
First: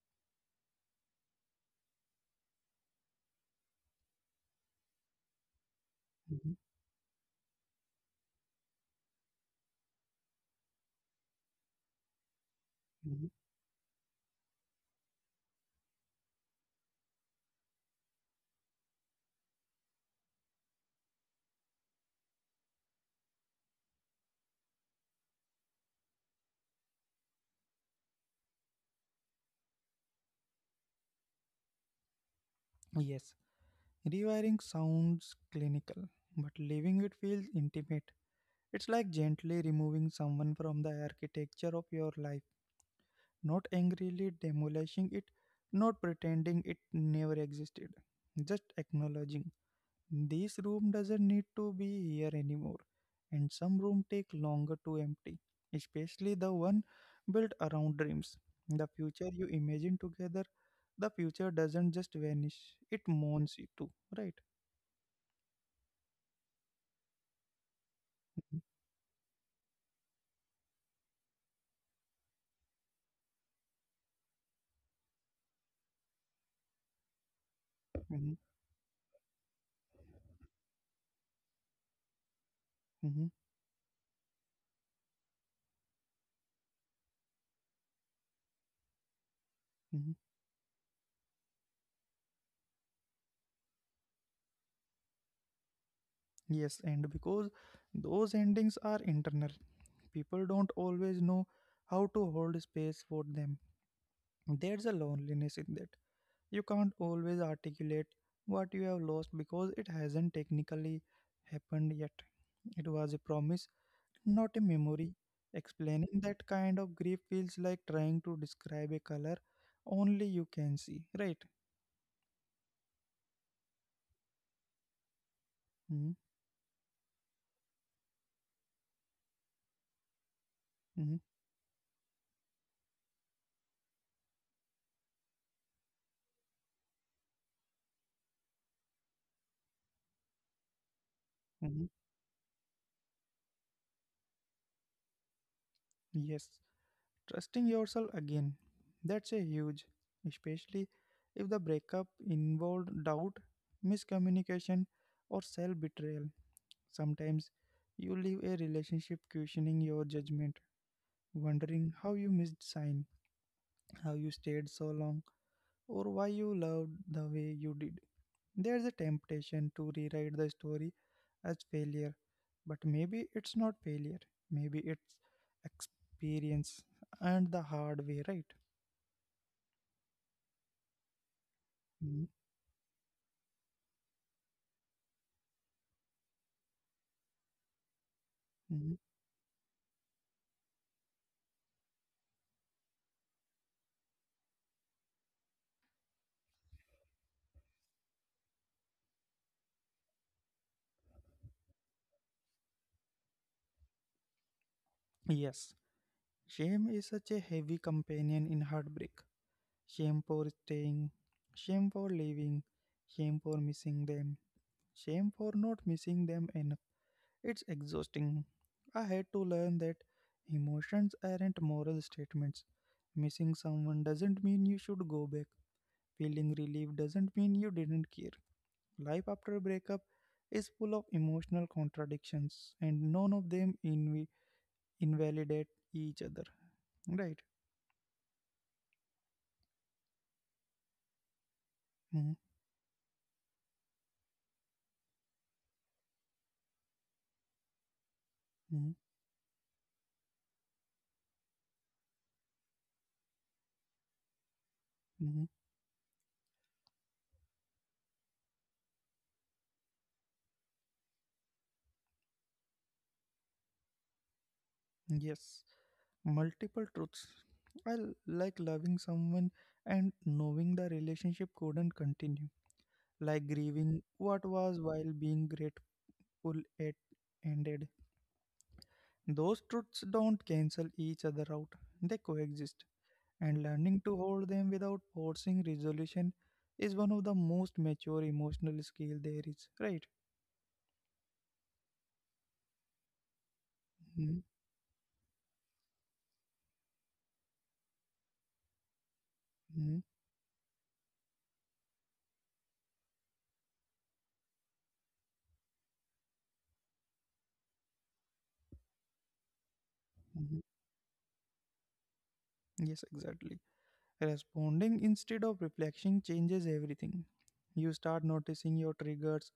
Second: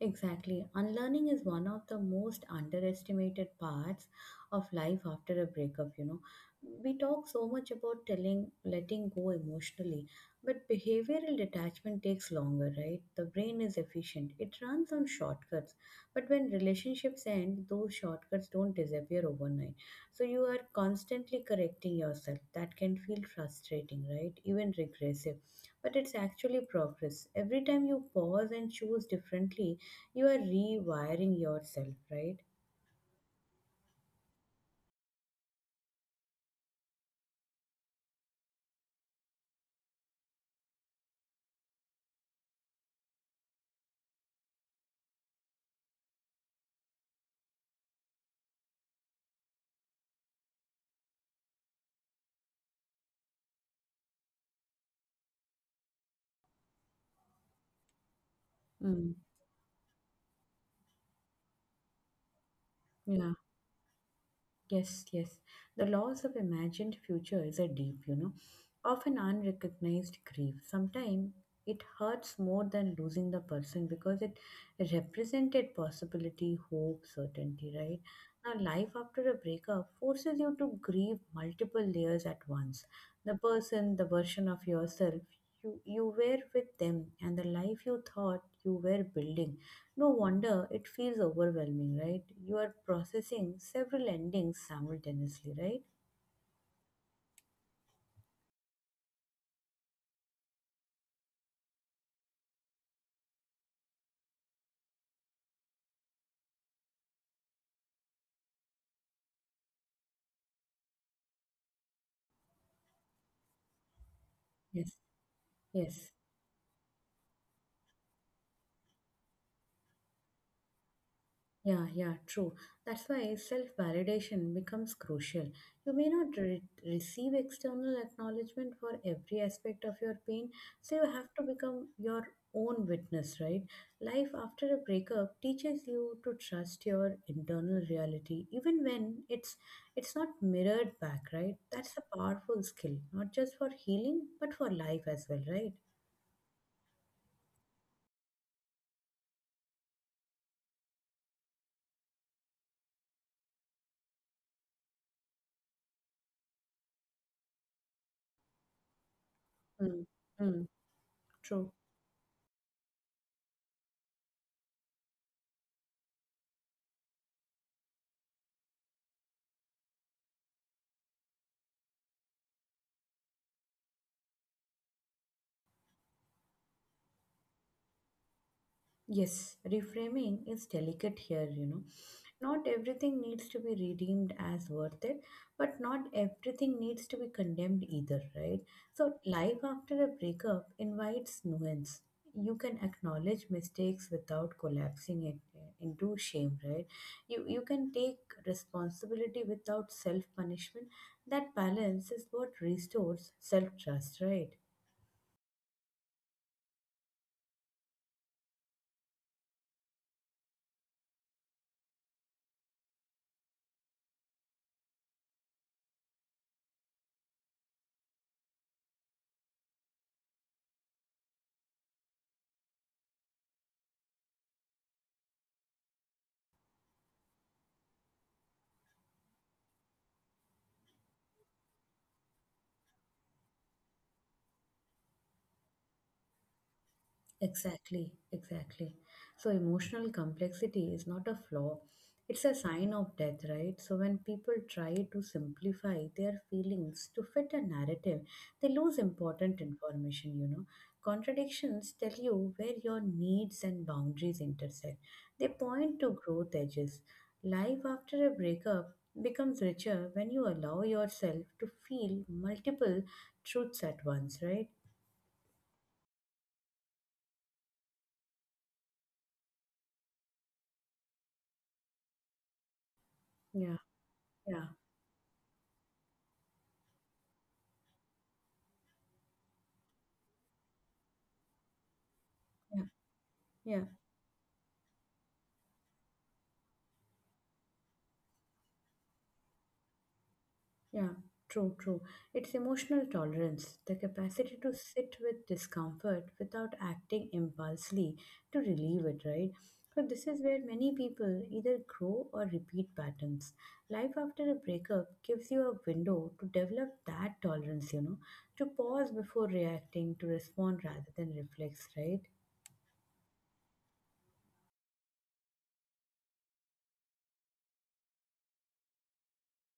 Speaker 2: Exactly. Unlearning is one of the most underestimated parts of life after a breakup.
Speaker 1: Mhm,
Speaker 2: We talk so much about telling letting go emotionally, but behavioral detachment takes longer, right? The
Speaker 1: mhm.
Speaker 2: brain is efficient. It runs on shortcuts. But when relationships end, those shortcuts don't disappear overnight. So you are constantly correcting yourself. That can feel frustrating, right? Even regressive. But it's actually progress. Every time you pause and choose differently, you are rewiring yourself, right?
Speaker 1: Yes, rewiring sounds clinical, but leaving it feels intimate. It's like gently removing someone from the architecture of your life, not angrily demolishing it, not pretending it never existed, just acknowledging, this room doesn't need to be here anymore, and some rooms take longer to empty, especially the one built around dreams. The
Speaker 2: Mm,
Speaker 1: future you imagine together, the future doesn't just vanish, it
Speaker 2: yeah,
Speaker 1: mourns you too, right?
Speaker 2: yes, yes. The loss of imagined future is a deep,
Speaker 1: Mhm,
Speaker 2: often unrecognized grief. Sometimes it hurts more than losing the person because it represented possibility, hope, certainty, right? Now, life after a breakup forces you to grieve multiple layers at once.
Speaker 1: mhm,
Speaker 2: The person, the version of yourself you were with them, and the life you thought you were building. No
Speaker 1: mhm.
Speaker 2: wonder it feels overwhelming, right? You are processing several endings simultaneously, right?
Speaker 1: Yes, and because those endings are internal, people don't always know how to hold space for them. There's a loneliness in that. You can't always articulate what you have lost because it hasn't technically happened yet. It was a promise, not a
Speaker 2: Yes.
Speaker 1: memory. Explaining
Speaker 2: Yes.
Speaker 1: that kind of grief feels like trying to describe a color only you can see, right?
Speaker 2: Yeah, yeah, true. That's why self validation becomes crucial. You
Speaker 1: Hmm.
Speaker 2: may not receive external acknowledgement for every aspect of your pain, so you
Speaker 1: Hmm.
Speaker 2: have to become your own witness, right? Life after a breakup teaches you to trust your internal reality, even when it's not mirrored back, right?
Speaker 1: Hmm.
Speaker 2: That's a powerful skill, not just for healing, but for life as well, right?
Speaker 1: Yes. Trusting yourself again. That's a huge, especially if the breakup involved doubt, miscommunication, or self betrayal. Sometimes you leave a relationship questioning your
Speaker 2: Mm,
Speaker 1: judgment,
Speaker 2: mm, true.
Speaker 1: wondering how you missed sign, how you stayed so long, or why you loved the way you did. There's a temptation to rewrite the story as failure, but maybe it's not failure. Maybe it's experience, and the hard way, right?
Speaker 2: Yes, reframing is delicate here.
Speaker 1: Mhm,
Speaker 2: Not everything needs to be redeemed as worth it, but not everything needs to be condemned either, right?
Speaker 1: mhm.
Speaker 2: So, life after a breakup invites nuance. You can acknowledge mistakes without collapsing it into shame, right? You can take responsibility without self punishment. That balance is what restores self trust, right?
Speaker 1: Yes, shame is such a heavy companion in heartbreak. Shame for staying, shame for leaving, shame for missing them, shame for not missing them enough. It's exhausting. I had to learn that emotions aren't moral statements. Missing someone doesn't mean you should go back. Feeling relief doesn't mean you didn't care. Life after a breakup is full of emotional contradictions, and none of them invalidate each other. Right?
Speaker 2: Exactly, exactly. So emotional complexity is not a flaw. It's a
Speaker 1: Hmm.
Speaker 2: sign of death, right? So when people try to simplify their feelings to fit a narrative, they lose
Speaker 1: Hmm.
Speaker 2: important information. Contradictions tell you where your needs and boundaries intersect. They
Speaker 1: Hmm.
Speaker 2: point to growth edges. Life after a breakup becomes richer when you allow yourself to feel multiple truths at once, right?
Speaker 1: Yes. Multiple truths. I like loving someone and knowing the relationship couldn't continue,
Speaker 2: Yeah,
Speaker 1: like grieving
Speaker 2: yeah,
Speaker 1: what was while being grateful it ended. Those truths don't cancel each other out, they
Speaker 2: yeah,
Speaker 1: coexist,
Speaker 2: yeah.
Speaker 1: and learning to hold them without forcing resolution is one of the most mature emotional skill there is, right?
Speaker 2: Yeah, true, true. It's emotional tolerance, the capacity
Speaker 1: Mhm,
Speaker 2: to sit with discomfort without acting impulsively to relieve it, right? So, this
Speaker 1: mhm,
Speaker 2: is where many people either grow or repeat patterns. Life after a breakup gives you a window to develop that tolerance, to pause before reacting, to respond
Speaker 1: mhm.
Speaker 2: rather than reflex, right?
Speaker 1: Yes, exactly. Responding instead of reflection changes everything. You start noticing your triggers,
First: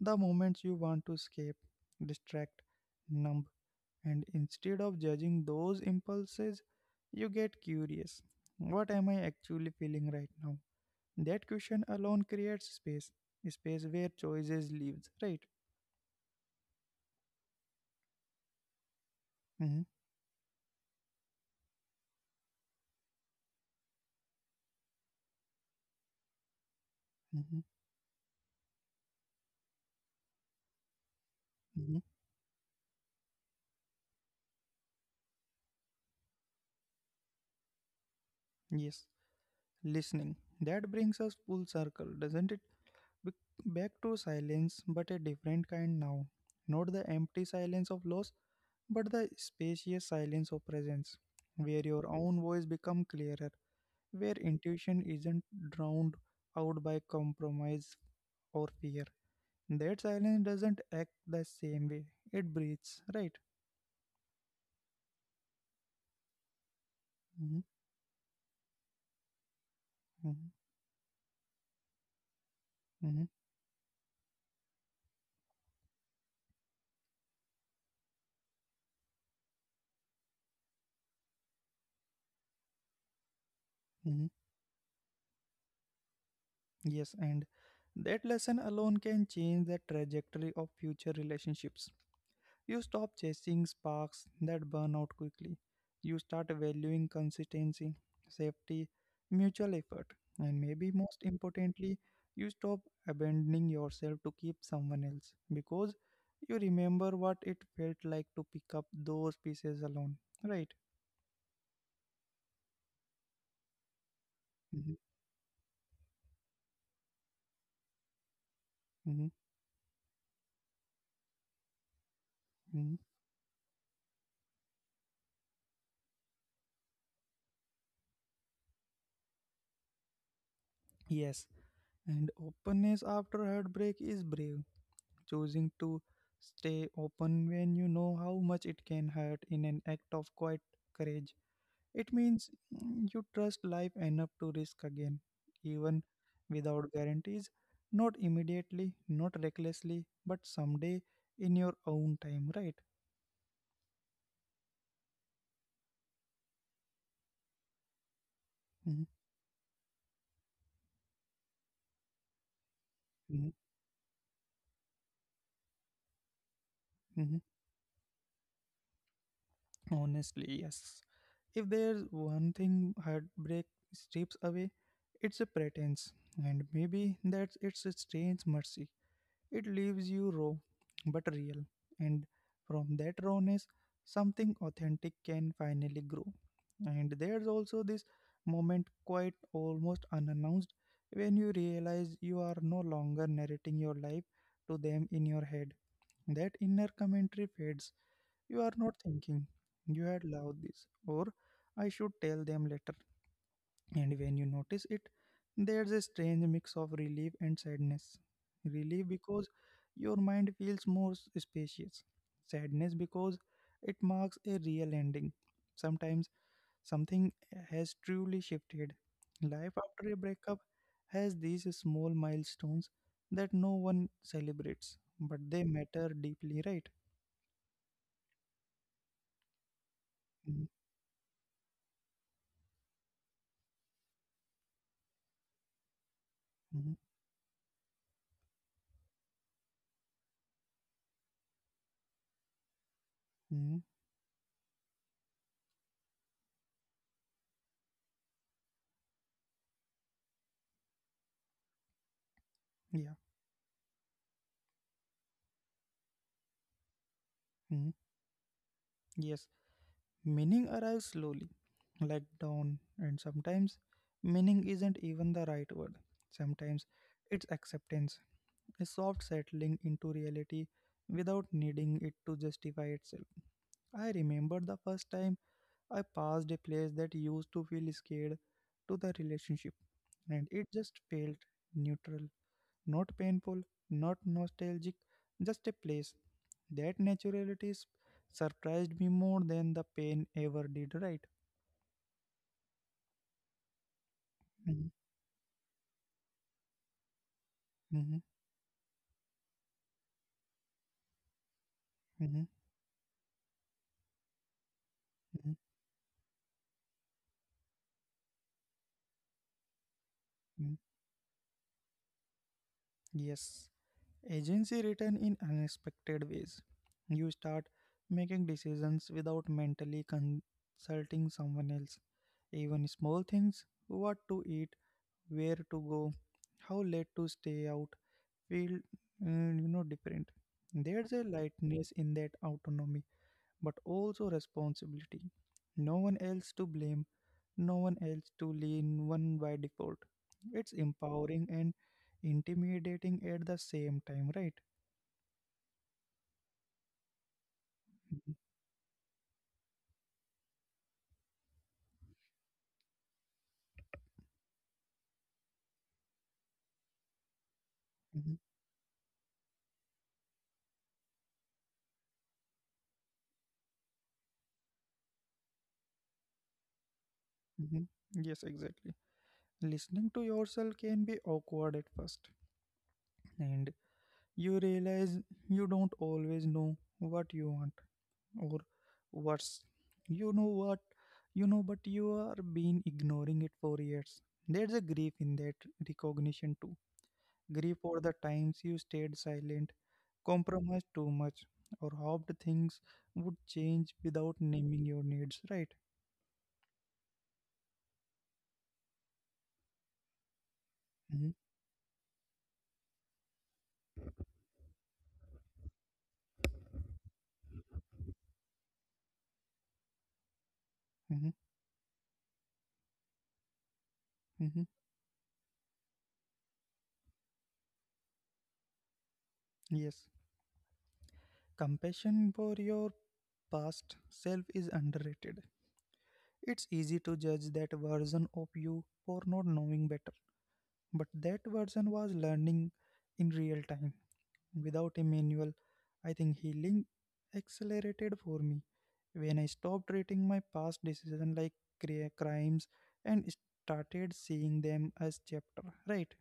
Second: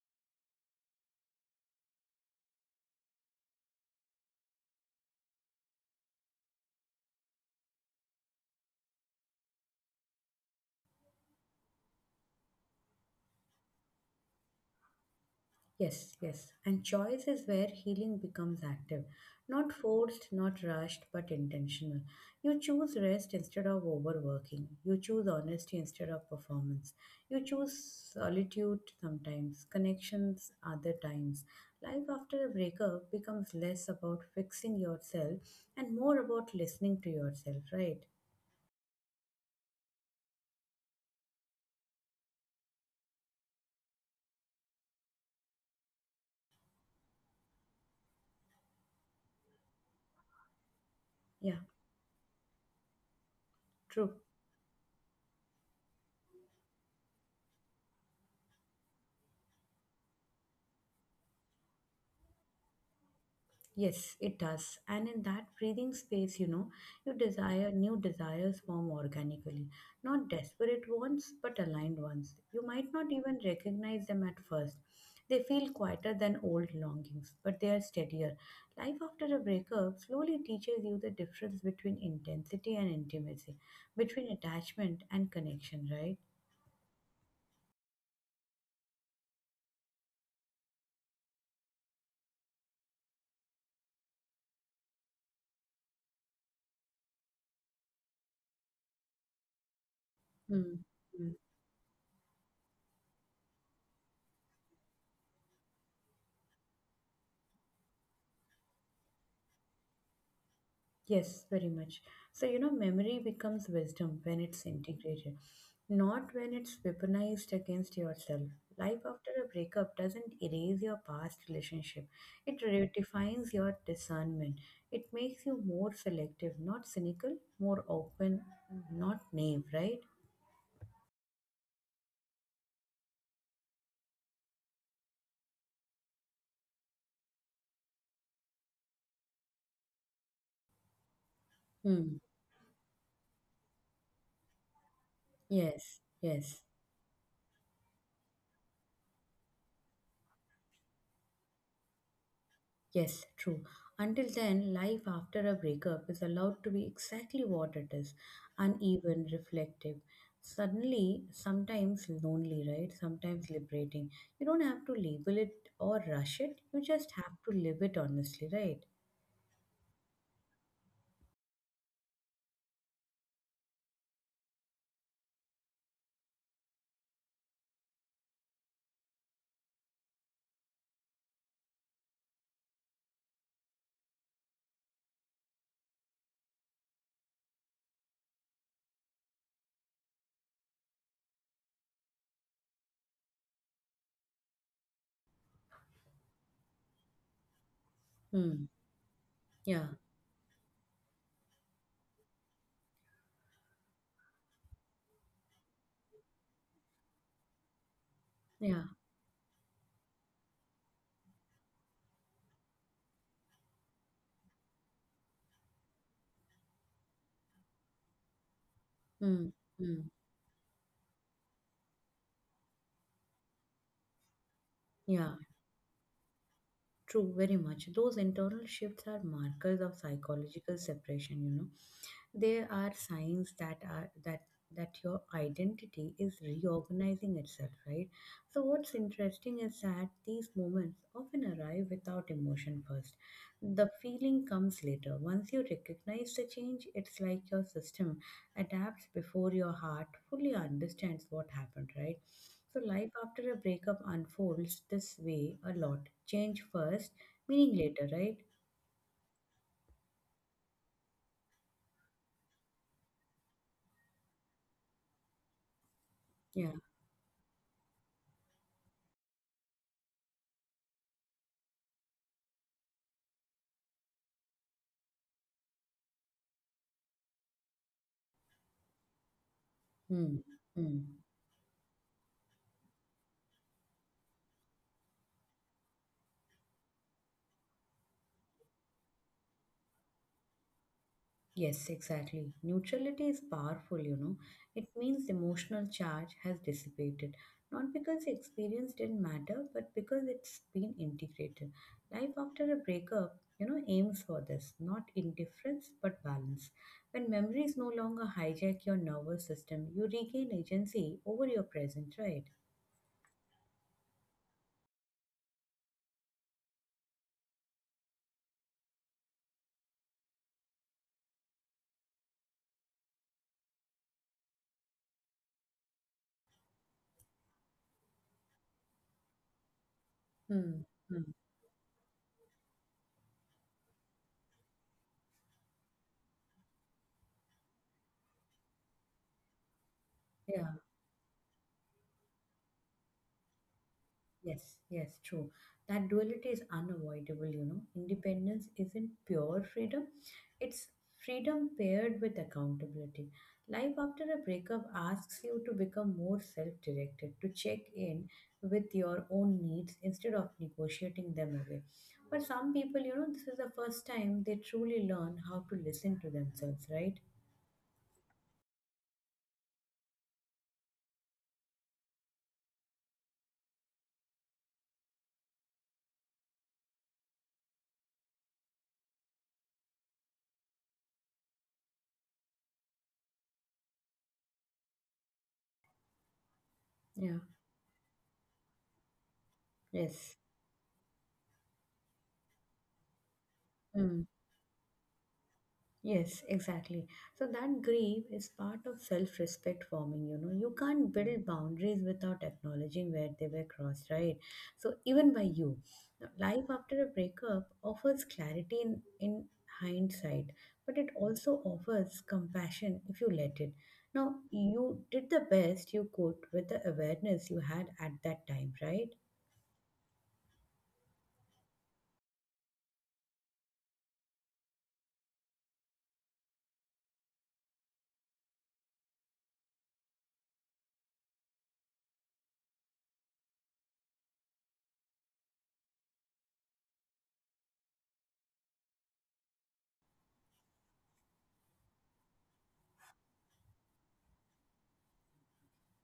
Speaker 1: the moments you want to escape, distract, numb, and instead of judging those impulses, you get curious. What am I actually feeling right now? That question alone creates space, a space where choices lives, right?
Speaker 2: Yes, yes. And choice is where healing becomes active.
Speaker 1: hmm
Speaker 2: Not forced, not rushed, but intentional. You choose rest instead of overworking. You choose honesty instead of performance. You
Speaker 1: hmm
Speaker 2: choose solitude sometimes, connections other times.
Speaker 1: hmm
Speaker 2: Life after a breakup becomes less about fixing yourself and more about listening to yourself, right?
Speaker 1: Yes, listening. That brings us full circle, doesn't it? Bec- Back to silence, but a different kind now. Not the empty silence of loss, but the spacious silence of presence,
Speaker 2: Yeah,
Speaker 1: where your own voice becomes clearer,
Speaker 2: true.
Speaker 1: where intuition isn't drowned out by compromise or fear. That silence doesn't act the same way. It breathes, right?
Speaker 2: Yes, it does. And in that breathing space, you know, you
Speaker 1: Mhm,
Speaker 2: desire new desires form organically. Not
Speaker 1: mhm,
Speaker 2: desperate ones, but aligned ones. You might
Speaker 1: mhm,
Speaker 2: not even recognize them at first. They feel quieter than old longings, but they are steadier. Life after a breakup slowly teaches you the difference between intensity and intimacy,
Speaker 1: mhm.
Speaker 2: between attachment and connection, right?
Speaker 1: Yes, and that lesson alone can change the trajectory of future relationships. You stop chasing sparks that burn out quickly. You start valuing consistency, safety, mutual effort, and maybe
Speaker 2: Hmm.
Speaker 1: most importantly, you stop abandoning yourself to keep someone else, because you remember what it felt like to pick up those pieces alone, right?
Speaker 2: Yes, very much. So, memory becomes wisdom when it's
Speaker 1: hmm
Speaker 2: integrated, not when it's weaponized against yourself. Life
Speaker 1: hmm
Speaker 2: after a breakup doesn't erase your past relationship, it
Speaker 1: hmm
Speaker 2: redefines your discernment. It makes you more selective, not cynical, more open, not naive, right?
Speaker 1: Yes, and openness after heartbreak is brave, choosing to stay open when you know how much it can hurt in an act of quiet courage. It
Speaker 2: Hmm.
Speaker 1: means you trust life enough to risk again, even
Speaker 2: Yes, yes.
Speaker 1: without guarantees, not immediately, not recklessly, but someday in your own time, right?
Speaker 2: Yes, true. Until then, life after a breakup is allowed to be exactly what it is
Speaker 1: Mhm,
Speaker 2: uneven, reflective. Suddenly, sometimes lonely, right?
Speaker 1: mhm,
Speaker 2: Sometimes liberating. You don't have to label it or rush it, you just
Speaker 1: mhm.
Speaker 2: have to live it honestly, right?
Speaker 1: Honestly, yes. If there's one thing heartbreak strips away, it's a pretense, and maybe that's its strange mercy. It leaves you raw but real, and from that rawness, something authentic can finally grow. And there's also this moment, quite almost unannounced, when you realize you are no longer narrating your life to them in your head. That inner commentary fades. You are
Speaker 2: Hmm.
Speaker 1: not thinking, you
Speaker 2: Yeah.
Speaker 1: had loved this, or I should tell them later. And when you notice it, there's a strange mix of relief and sadness. Relief
Speaker 2: Yeah.
Speaker 1: because your mind feels more spacious. Sadness because it marks a real ending. Sometimes something has truly shifted.
Speaker 2: Hmm.
Speaker 1: Life after a
Speaker 2: Hmm.
Speaker 1: breakup has these small milestones that no one celebrates, but
Speaker 2: Yeah.
Speaker 1: they matter deeply, right?
Speaker 2: True. Very much. Those internal shifts are markers of
Speaker 1: Mm-hmm.
Speaker 2: psychological separation, you know. There are signs that are that that your identity is reorganizing itself, right? So what's interesting is that these moments often arrive without emotion first.
Speaker 1: Mm-hmm.
Speaker 2: The feeling comes later. Once you recognize the change, it's like your system adapts before your heart fully understands what happened, right? So
Speaker 1: Yeah.
Speaker 2: life after a breakup unfolds this way a lot. Change first,
Speaker 1: mhm,
Speaker 2: meaning later, right?
Speaker 1: Yes. Meaning arrives slowly, like dawn, and sometimes meaning isn't even the right word. Sometimes
Speaker 2: Yeah.
Speaker 1: it's acceptance, a soft settling into reality without needing it to justify itself. I remember the first time I passed a place that used to feel scared to the relationship, and
Speaker 2: Hmm.
Speaker 1: it just
Speaker 2: Hmm.
Speaker 1: felt neutral, not painful, not nostalgic, just a place. That naturality surprised me more than the pain ever did, right?
Speaker 2: Yes, exactly. Neutrality is powerful, you know.
Speaker 1: Mhm,
Speaker 2: It means emotional charge has dissipated, not
Speaker 1: mhm,
Speaker 2: because the experience didn't matter, but because it's been integrated.
Speaker 1: mhm,
Speaker 2: Life after a breakup, aims for this, not
Speaker 1: mhm,
Speaker 2: indifference, but balance. When memories no longer hijack your nervous system, you regain
Speaker 1: mhm.
Speaker 2: agency over your present, right?
Speaker 1: Yes, agency return in unexpected ways. You start making decisions without mentally consulting someone else. Even small things, what to eat, where to go, how late to stay out, feel different.
Speaker 2: Hmm.
Speaker 1: There's a
Speaker 2: Hmm.
Speaker 1: lightness in that autonomy, but also responsibility. No one else to blame, no one else to lean one by default. It's
Speaker 2: Yeah.
Speaker 1: empowering and intimidating at the same time, right?
Speaker 2: Yes, yes, true. That duality is unavoidable, you know.
Speaker 1: Mhm,
Speaker 2: Independence isn't pure freedom, it's freedom paired with accountability. Life after a breakup asks you to become more self directed, to check
Speaker 1: mhm,
Speaker 2: in with your own needs instead of negotiating them away. For some people, you know, this is the first time they truly learn how to listen to themselves, right?
Speaker 1: mhm. Yes, exactly. Listening to yourself can be awkward at first, and you realize you don't always know what you want, or worse, you know what you know, but you are been ignoring it for years. There's a grief in that recognition too.
Speaker 2: Yeah.
Speaker 1: Grief for the times you stayed silent,
Speaker 2: Yes.
Speaker 1: compromised too much, or hoped things would change without naming your needs, right?
Speaker 2: Yes, exactly. So that grief is part of self-respect forming, you know. You
Speaker 1: Mm-hmm,
Speaker 2: can't build boundaries without acknowledging where they were crossed, right? So even by you. Now, life after a breakup offers clarity in hindsight, but
Speaker 1: mm-hmm,
Speaker 2: it also offers compassion if you let it. Now,
Speaker 1: mm-hmm.
Speaker 2: you did the best you could with the awareness you had at that time, right?
Speaker 1: Yes. Compassion for your past self is underrated. It's easy to judge that version of you for not knowing better, but that version was learning in real time. Without a manual, I think healing accelerated for me when I stopped treating my past decisions like crimes and started seeing them as chapter. Right?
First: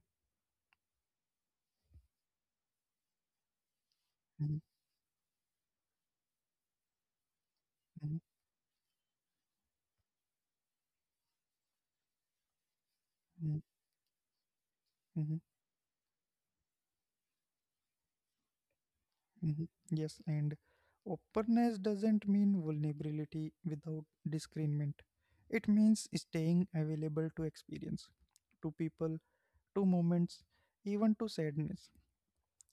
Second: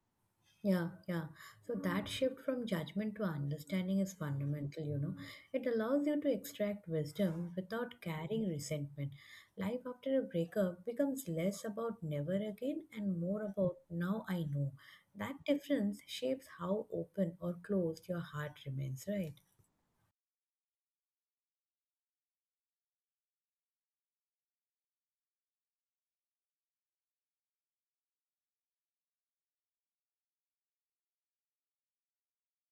Speaker 2: Yeah, yeah. So that shift from judgment to understanding is
Speaker 1: Mhm,
Speaker 2: fundamental, you know. It allows you to extract wisdom without
Speaker 1: mhm,
Speaker 2: carrying resentment. Life after a breakup becomes less about never again and more
Speaker 1: mhm,
Speaker 2: about now I know.
Speaker 1: mhm,
Speaker 2: That difference shapes how open or closed your heart remains, right?
Speaker 1: mhm. Yes, and openness doesn't mean vulnerability without discernment. It means staying available to experience, to people, to moments, even to sadness.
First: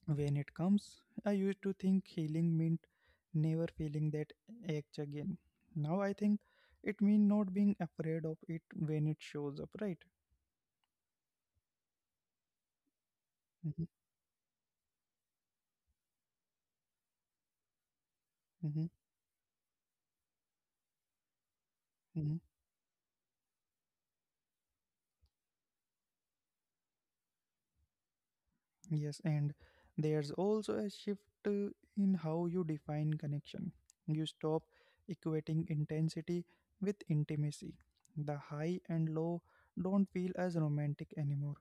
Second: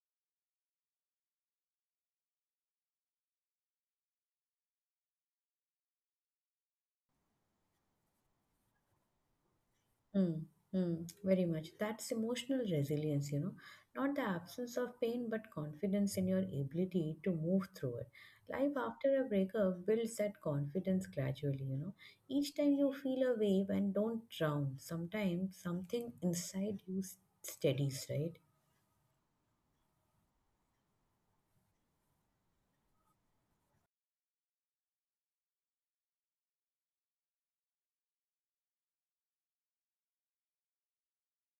Speaker 1: When it comes, I used to think healing meant never feeling that ache again. Now I think it means not being afraid of it when it shows up, right?
Speaker 2: Mm, mm, very much. That's emotional resilience, you know,
Speaker 1: Mhm,
Speaker 2: not the absence of pain, but confidence in your ability to move through it. Life
Speaker 1: mhm,
Speaker 2: after a breakup builds that confidence gradually, you know.
Speaker 1: mhm.
Speaker 2: Each time you feel a wave and don't drown, sometimes something inside you steadies, right?
Speaker 1: Yes, and there's also a shift uh, in how you define connection. You stop equating intensity with intimacy. The high and low don't feel as romantic anymore.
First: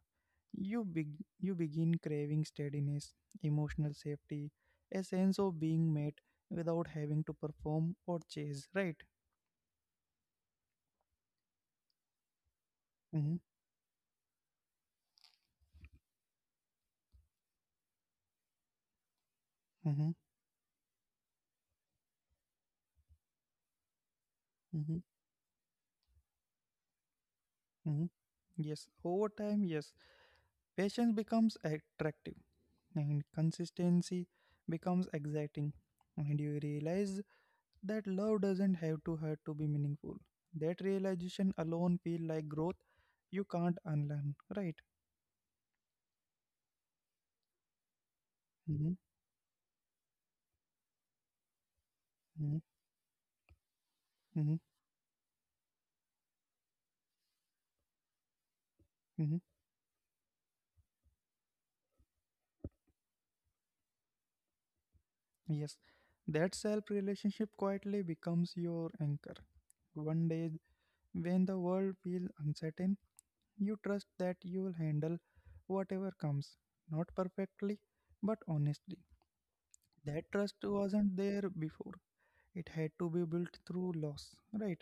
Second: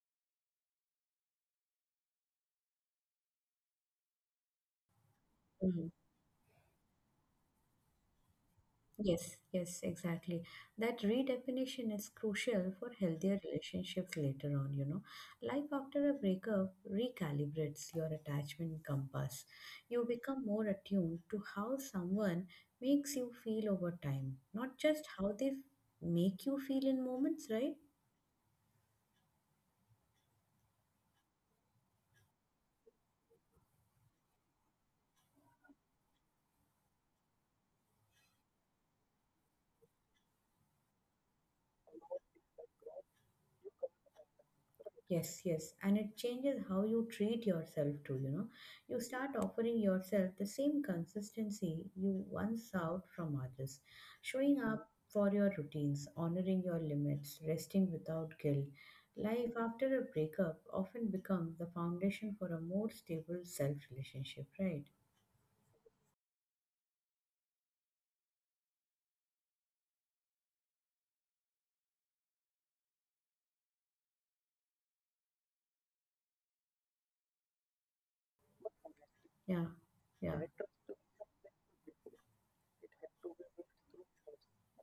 Speaker 1: You, beg you begin craving steadiness, emotional safety, a sense of
Speaker 2: 嗯，
Speaker 1: being met without having to perform or chase, right?
Speaker 2: Yes, yes, exactly. That redefinition is crucial for
Speaker 1: hmm
Speaker 2: healthier relationships later on, you know. Life after a breakup recalibrates your attachment compass. You
Speaker 1: hmm
Speaker 2: become more attuned to how someone makes you feel over time, not just how
Speaker 1: hmm
Speaker 2: they make you feel in moments, right?
Speaker 1: hmm Yes, over time, yes, patience becomes attractive and consistency becomes exciting. And you realize that love doesn't have to hurt to be meaningful. That realization alone feel like growth you can't unlearn, right?
Speaker 2: Yes, yes. And it changes how you treat yourself too, you know.
Speaker 1: Mm-hmm,
Speaker 2: You start offering yourself the same consistency you
Speaker 1: mm-hmm,
Speaker 2: once sought from others,
Speaker 1: mm-hmm,
Speaker 2: showing up for your routines, honoring your limits, resting without guilt.
Speaker 1: mm-hmm.
Speaker 2: Life after a breakup often becomes the foundation for a more stable self relationship, right?
Speaker 1: Yes, that self relationship quietly becomes your anchor. One day, when the world feels uncertain, you trust that you will handle whatever comes, not perfectly, but honestly.
Speaker 2: Yeah,
Speaker 1: That
Speaker 2: yeah.
Speaker 1: trust wasn't there before. It had to be built through loss, right?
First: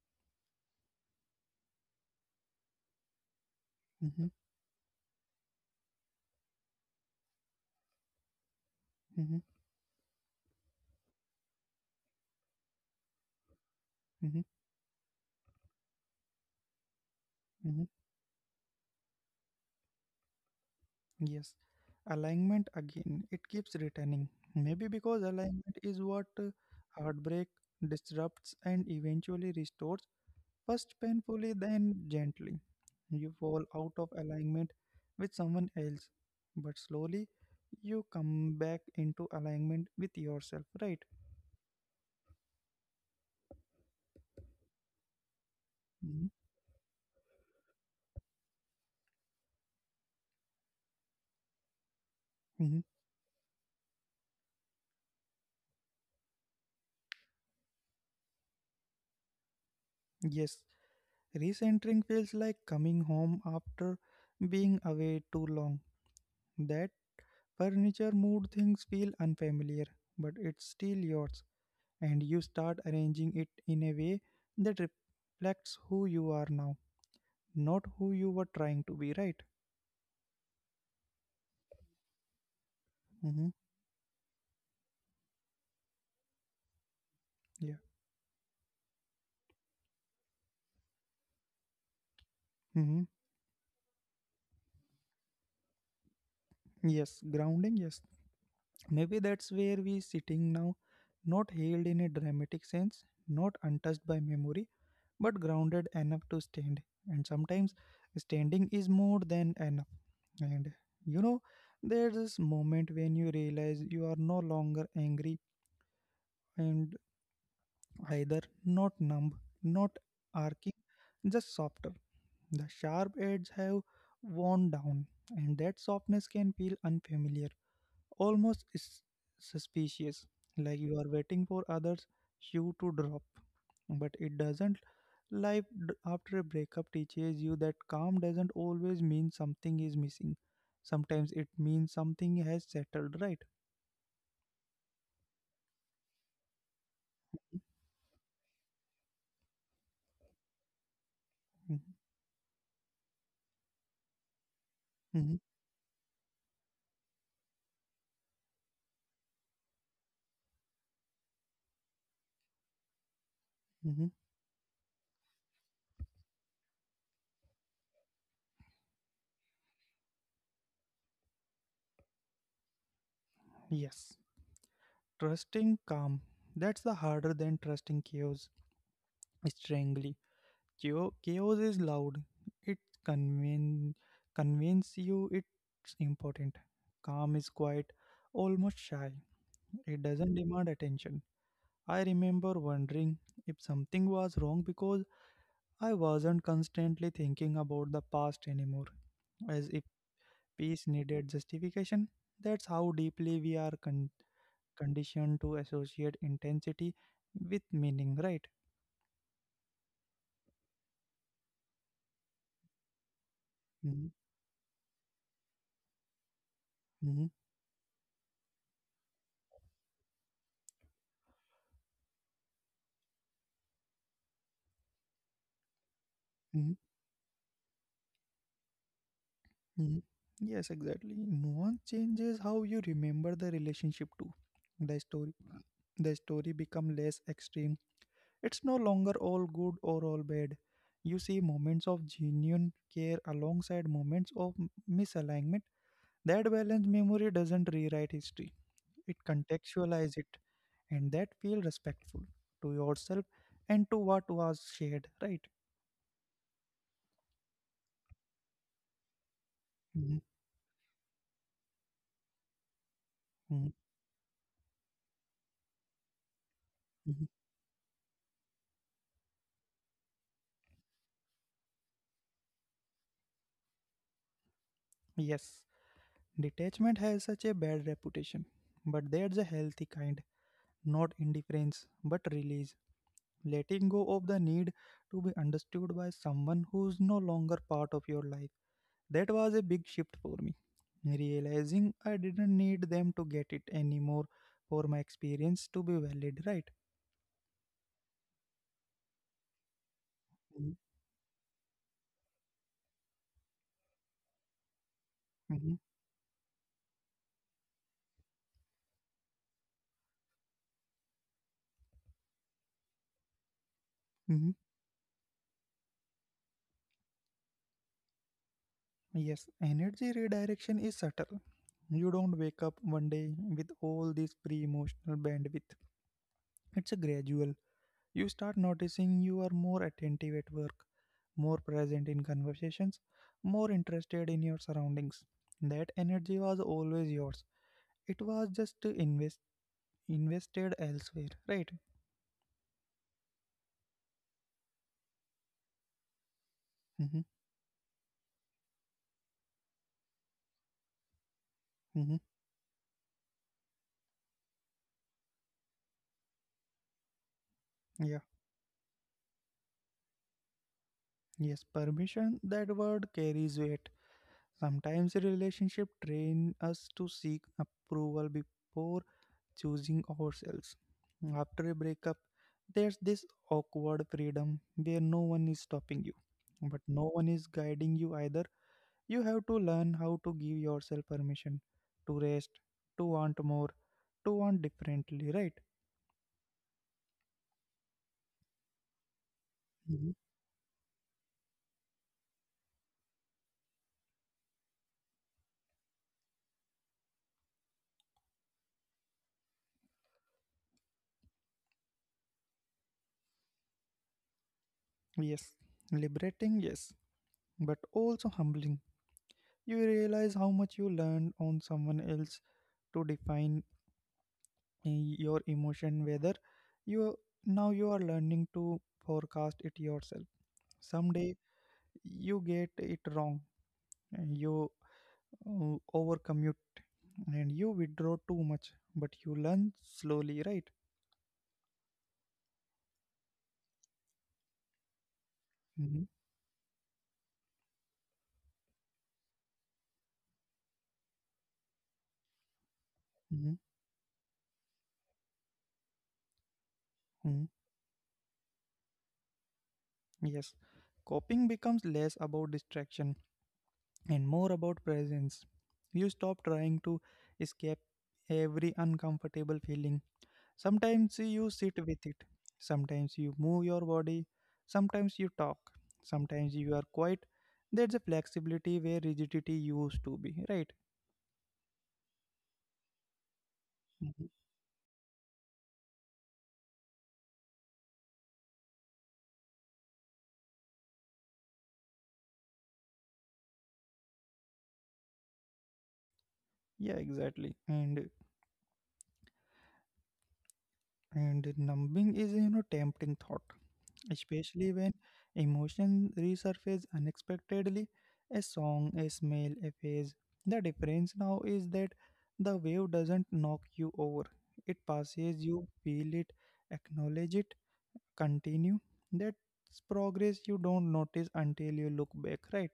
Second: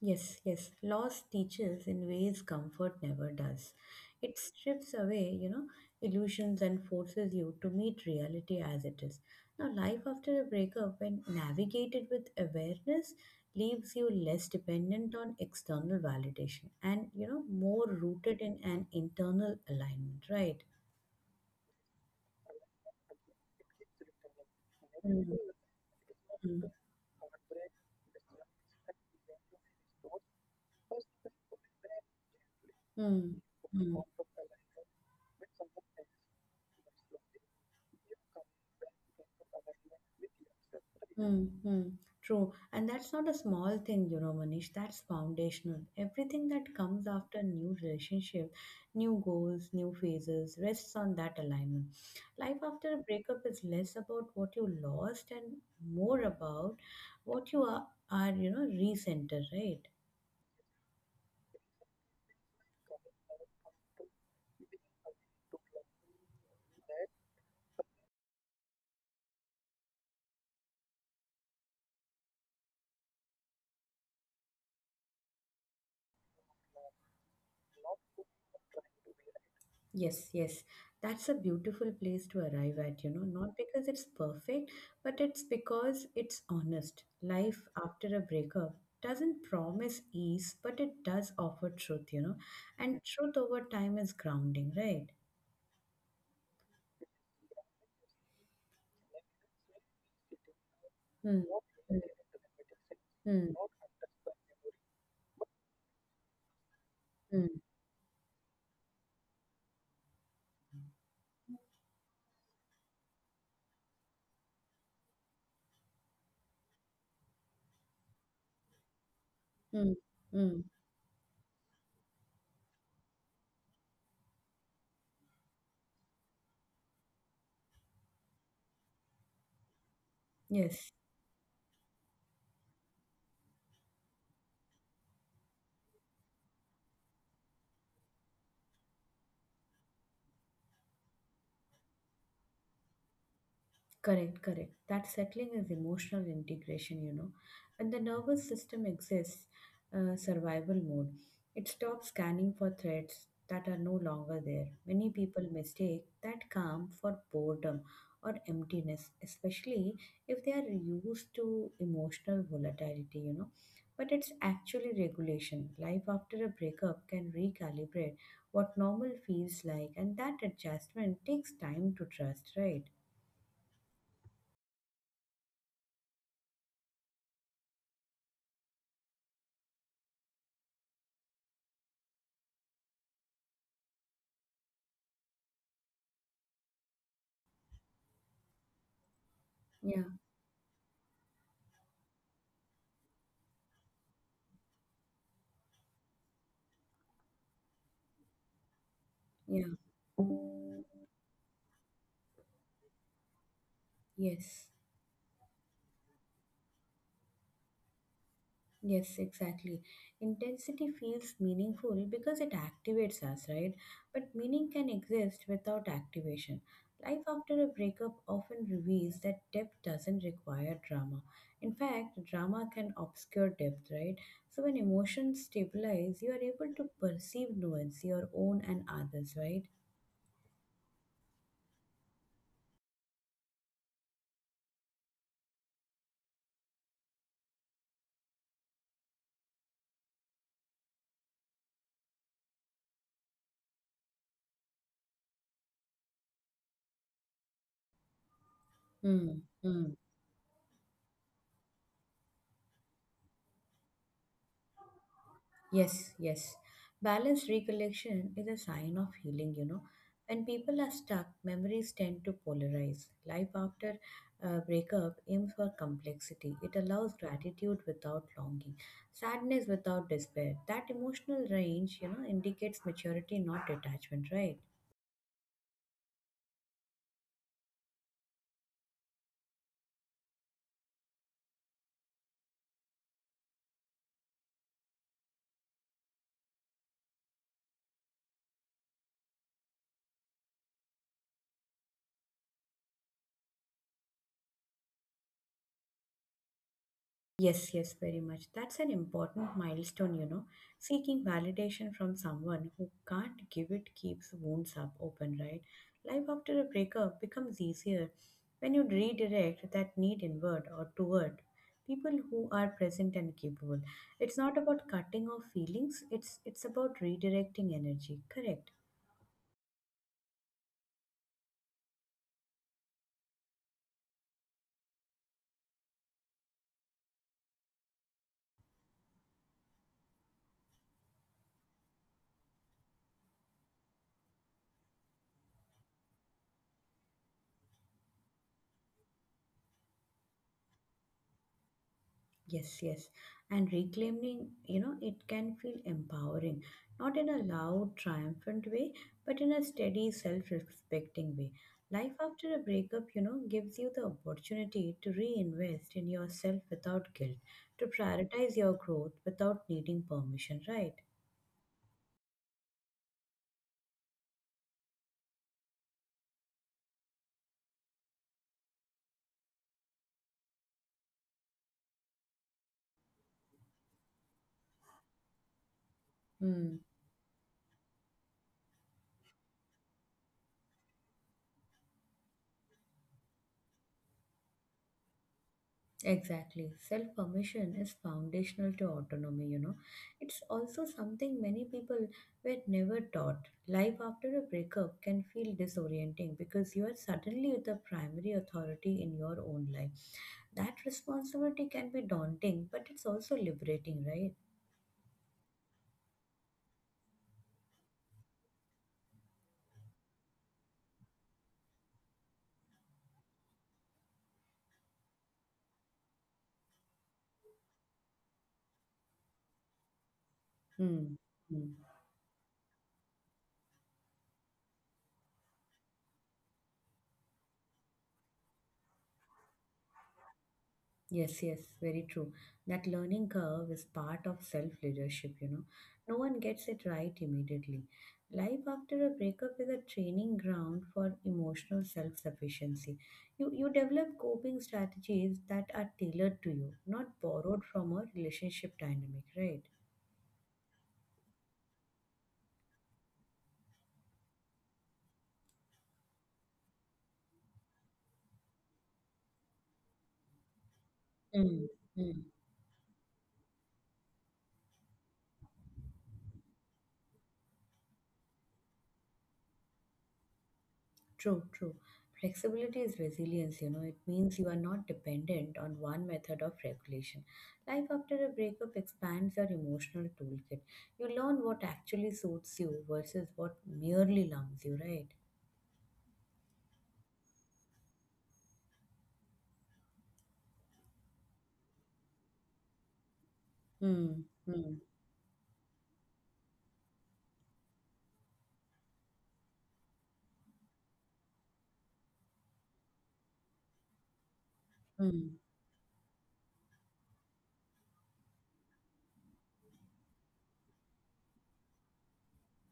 Speaker 2: Yes, yes. Loss teaches in ways comfort never does.
Speaker 1: Mm-hmm,
Speaker 2: It strips away, you know, illusions and forces you to meet reality as it is.
Speaker 1: mm-hmm,
Speaker 2: Now, life after a breakup, when navigated with awareness, leaves you
Speaker 1: mm-hmm,
Speaker 2: less dependent on external validation and, you know,
Speaker 1: mm-hmm.
Speaker 2: more rooted in an internal alignment, right?
Speaker 1: Yes, alignment again, it keeps returning. Maybe because
Speaker 2: Mm,
Speaker 1: alignment is what
Speaker 2: mm,
Speaker 1: heartbreak disrupts and eventually restores, first painfully, then gently. You
Speaker 2: mm,
Speaker 1: fall out
Speaker 2: mm.
Speaker 1: of alignment with someone else, but slowly you come back into alignment with yourself, right?
Speaker 2: Mm-hmm. True. And that's not a small thing, you know, Manish. That's foundational.
Speaker 1: Mm-hmm.
Speaker 2: Everything that comes after new relationship, new goals, new phases rests on that alignment. Life
Speaker 1: Mm-hmm.
Speaker 2: after a breakup is less about what you lost and more about what you are recenter, right?
Speaker 1: Yes, recentering feels like coming home after being away too long. That furniture mood things feel unfamiliar, but it's still yours, and you start arranging it in a way that reflects who you are now, not who you were trying to be, right?
Speaker 2: Yes, yes. That's a beautiful place to arrive at, you know,
Speaker 1: Mm-hmm.
Speaker 2: not because it's perfect, but it's because it's honest. Life
Speaker 1: Yeah.
Speaker 2: after a breakup doesn't promise ease, but it does offer truth, you know,
Speaker 1: hmm
Speaker 2: and truth over time is grounding, right?
Speaker 1: Yes, grounding, yes. Maybe that's where we sitting now,
Speaker 2: Hmm.
Speaker 1: not held in
Speaker 2: Hmm.
Speaker 1: a dramatic sense,
Speaker 2: Hmm.
Speaker 1: not untouched by memory, but grounded enough to stand. And
Speaker 2: Hmm.
Speaker 1: sometimes standing is more than enough. And you know, there's this moment when you realize you are no longer angry and either not numb, not
Speaker 2: Hmm. Hmm.
Speaker 1: arcing, just softer. The sharp edges have worn down, and that softness can feel unfamiliar, almost is suspicious, like
Speaker 2: Yes.
Speaker 1: you are waiting for others shoe to drop. But it doesn't. After a breakup teaches you that calm doesn't always mean something is missing. Sometimes it means something has settled, right?
Speaker 2: Correct, correct. That settling is emotional integration, you know. And the nervous system exists survival mode. It stops scanning for threats that are no longer there. Many
Speaker 1: Mm-hmm.
Speaker 2: people mistake that calm for boredom or emptiness, especially if they are used to emotional volatility, you know.
Speaker 1: hmm
Speaker 2: But it's actually regulation. Life after a breakup can recalibrate what normal feels like, and that adjustment takes time to trust, right?
Speaker 1: Yes. Trusting calm. That's the harder than trusting chaos. Strangely. Chaos is loud. It convince convince you it's important. Calm is quiet, almost shy. It
Speaker 2: Yeah,
Speaker 1: doesn't demand attention. I remember wondering if something was wrong because I wasn't constantly thinking about the past anymore, as
Speaker 2: yeah.
Speaker 1: if peace needed justification. That's how deeply we are
Speaker 2: Yes,
Speaker 1: conditioned to associate intensity with meaning, right?
Speaker 2: yes, exactly. Intensity feels meaningful because it activates us, right?
Speaker 1: Mm-hmm.
Speaker 2: But meaning can exist without activation. Life
Speaker 1: Mm-hmm.
Speaker 2: after a breakup often reveals that depth doesn't require drama. In fact, drama can obscure depth, right? So when emotions stabilize, you are
Speaker 1: Mm-hmm.
Speaker 2: able to perceive nuance, your own and others, right?
Speaker 1: Mhm. Yes, exactly. Nuance changes how you remember the relationship too. The story, the story become less extreme. It's no longer all good or all bad. You see moments of genuine care alongside moments of misalignment. That balance memory doesn't rewrite history. It
Speaker 2: Hmm. Hmm.
Speaker 1: contextualize it, and that feel respectful to yourself and to what was shared. Right.
Speaker 2: Yes, yes. Balanced recollection is a sign of healing, you know.
Speaker 1: Mhm.
Speaker 2: When people are stuck, memories tend to polarize. Life
Speaker 1: Mhm.
Speaker 2: after a breakup aims for complexity. It allows
Speaker 1: Mhm.
Speaker 2: gratitude without longing, sadness without despair. That emotional range, you know, indicates maturity, not detachment, right?
Speaker 1: Yes. Detachment has such a bad reputation, but there's a healthy kind, not indifference, but release. Letting go of the need to be understood by someone who's no longer part of your life. That was a big shift for me. Realizing I didn't need them to get it anymore for my experience to be valid, right?
Speaker 2: Yes, yes, very much. That's an important milestone, you know. Seeking validation from someone who can't give it keeps wounds up open, right?
Speaker 1: Mm-hmm.
Speaker 2: Life after a breakup becomes easier when you redirect that need inward or toward people who are present and capable. It's
Speaker 1: hmm
Speaker 2: not about cutting off feelings, it's about redirecting energy, correct?
Speaker 1: Yes, energy redirection is subtle. You don't wake up one day with all this pre emotional bandwidth. It's a gradual. You start noticing you are more attentive at work, more present in conversations, more interested in your surroundings. That energy was always yours. It was just invested elsewhere, right?
Speaker 2: Yes, yes. And reclaiming, you know, it can feel empowering,
Speaker 1: Mm-hmm,
Speaker 2: not in a loud, triumphant way, but in a steady, self respecting way.
Speaker 1: mm-hmm,
Speaker 2: Life after a breakup, you know, gives you the opportunity to reinvest in yourself without guilt, to
Speaker 1: yeah.
Speaker 2: prioritize your growth without needing permission, right?
Speaker 1: Yes, permission, that word carries weight. Sometimes relationship train us to seek approval before choosing ourselves. After a breakup, there's this awkward freedom where no one is stopping you, but
Speaker 2: Hmm.
Speaker 1: no one is guiding you either. You have to learn how to give yourself permission to rest, to want more, to want differently, right?
Speaker 2: Exactly. Self permission is foundational to autonomy, you know.
Speaker 1: Mhm.
Speaker 2: It's also something many people were never taught. Life after a breakup can feel disorienting because you are suddenly the primary authority in your own life. That responsibility can be daunting, but it's also liberating, right?
Speaker 1: Yes, liberating, yes, but also humbling. You realize how much you learned on someone else to define your emotion, whether you, now you are learning to forecast it yourself.
Speaker 2: Hmm.
Speaker 1: Someday
Speaker 2: Hmm.
Speaker 1: you get it wrong, and you overcommute and you withdraw too much, but you learn slowly, right?
Speaker 2: Yes, yes, very true. That learning curve is part of self leadership, you know.
Speaker 1: hmm
Speaker 2: No one gets it right immediately. Life after a breakup is a training ground for emotional self sufficiency. You,
Speaker 1: hmm
Speaker 2: you develop coping strategies that are tailored to you, not
Speaker 1: hmm
Speaker 2: borrowed from a relationship dynamic, right?
Speaker 1: yes, coping becomes less about distraction and more about presence. You stop trying to escape every uncomfortable feeling. Sometimes you
Speaker 2: Mm,
Speaker 1: sit with it,
Speaker 2: mm.
Speaker 1: sometimes you move your body, sometimes you talk, sometimes you are quiet. There's a flexibility where rigidity used to be, right?
Speaker 2: True, true. Flexibility is resilience, you know, it
Speaker 1: Mhm.
Speaker 2: means you are not dependent on one method of regulation. Life after a breakup expands your emotional toolkit. You learn what actually suits you versus what merely numbs you, right?
Speaker 1: Yeah, exactly. And numbing is tempting thought,
Speaker 2: Hmm,
Speaker 1: especially
Speaker 2: hmm,
Speaker 1: when emotions resurface unexpectedly, a song, a smell, a phase. The difference now is that the wave doesn't knock you over, it
Speaker 2: hmm.
Speaker 1: passes, you feel it, acknowledge it, continue. That's progress you don't notice until you look back, right?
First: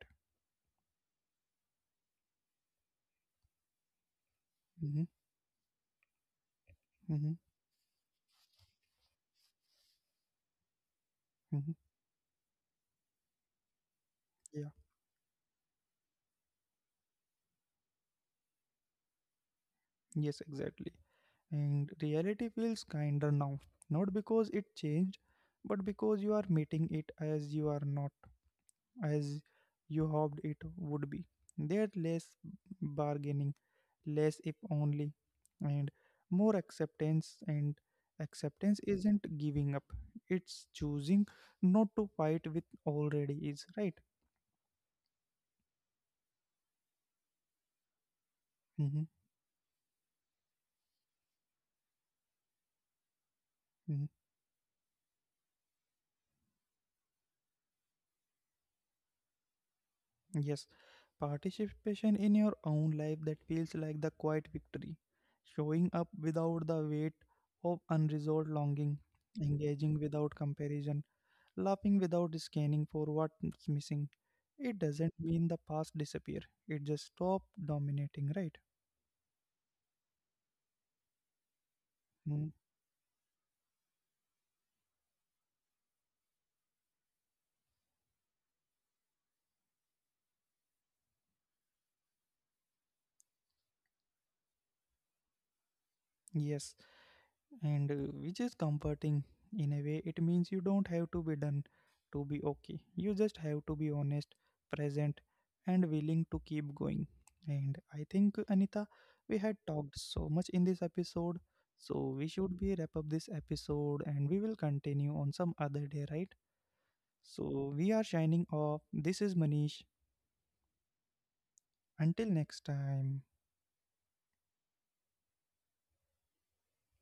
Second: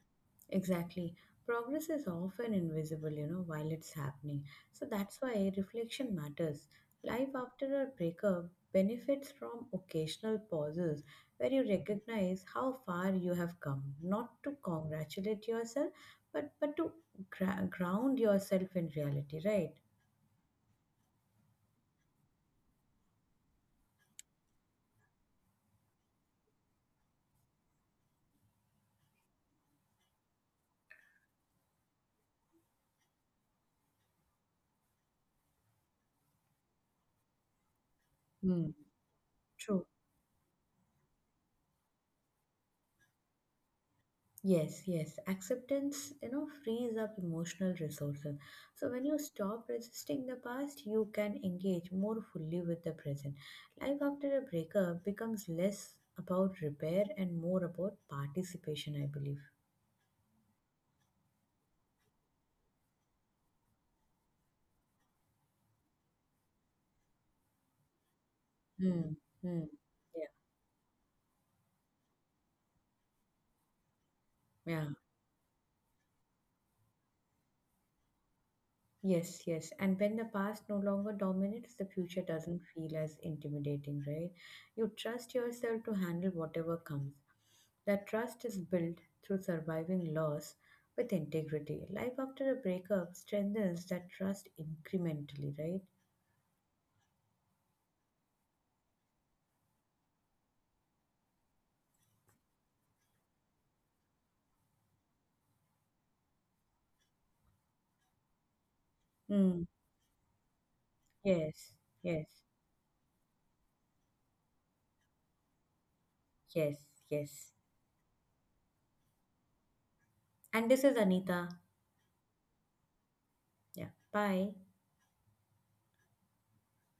Speaker 2: Exactly. Progress is often invisible, you know, while it's happening. So
Speaker 1: hmm
Speaker 2: that's why reflection matters. Life
Speaker 1: hmm
Speaker 2: after a breakup benefits from occasional pauses where you
Speaker 1: hmm
Speaker 2: recognize how far you have come, not to
Speaker 1: Yeah,
Speaker 2: congratulate yourself, but to ground yourself in reality, right?
Speaker 1: yes, exactly. And reality feels kinder now, not because it changed, but because you are meeting it as you are not, as you hoped it would be. There's less bargaining, less if only, and more acceptance. And
Speaker 2: Hmm.
Speaker 1: acceptance isn't giving up,
Speaker 2: True.
Speaker 1: it's choosing not to fight with already is, right?
Speaker 2: Yes, yes. Acceptance, you know, frees up emotional resources. So
Speaker 1: hmm
Speaker 2: when you stop resisting the past, you can engage more fully with the present. Life
Speaker 1: hmm
Speaker 2: after a breakup becomes less about repair and more about participation, I believe.
Speaker 1: Yes, participation in your own life that feels like the quiet victory, showing up without the weight of unresolved longing,
Speaker 2: Hmm. Hmm.
Speaker 1: engaging
Speaker 2: Yeah.
Speaker 1: without comparison, laughing without scanning for what's missing. It
Speaker 2: Yeah.
Speaker 1: doesn't mean the past disappear. It just stop dominating, right?
Speaker 2: Yes, yes. And when the past no longer dominates, the future
Speaker 1: Mm,
Speaker 2: doesn't feel as intimidating, right? You trust yourself to handle whatever comes. That trust is built through surviving loss with integrity. Life after a breakup strengthens that trust incrementally, right?
Speaker 1: yes, and which is comforting in a way. It means you don't have to be done to be okay. You just have to be honest, present, and willing to keep going. And I think Anita, we had
Speaker 2: Mm.
Speaker 1: talked so much in this episode,
Speaker 2: Yes,
Speaker 1: so we
Speaker 2: yes,
Speaker 1: should be wrap up this episode, and we will continue on some other day, right?
Speaker 2: yes, yes.
Speaker 1: So we are shining off. This is Manish.
Speaker 2: And this is Anita.
Speaker 1: Until next time.
Speaker 2: Yeah. Bye.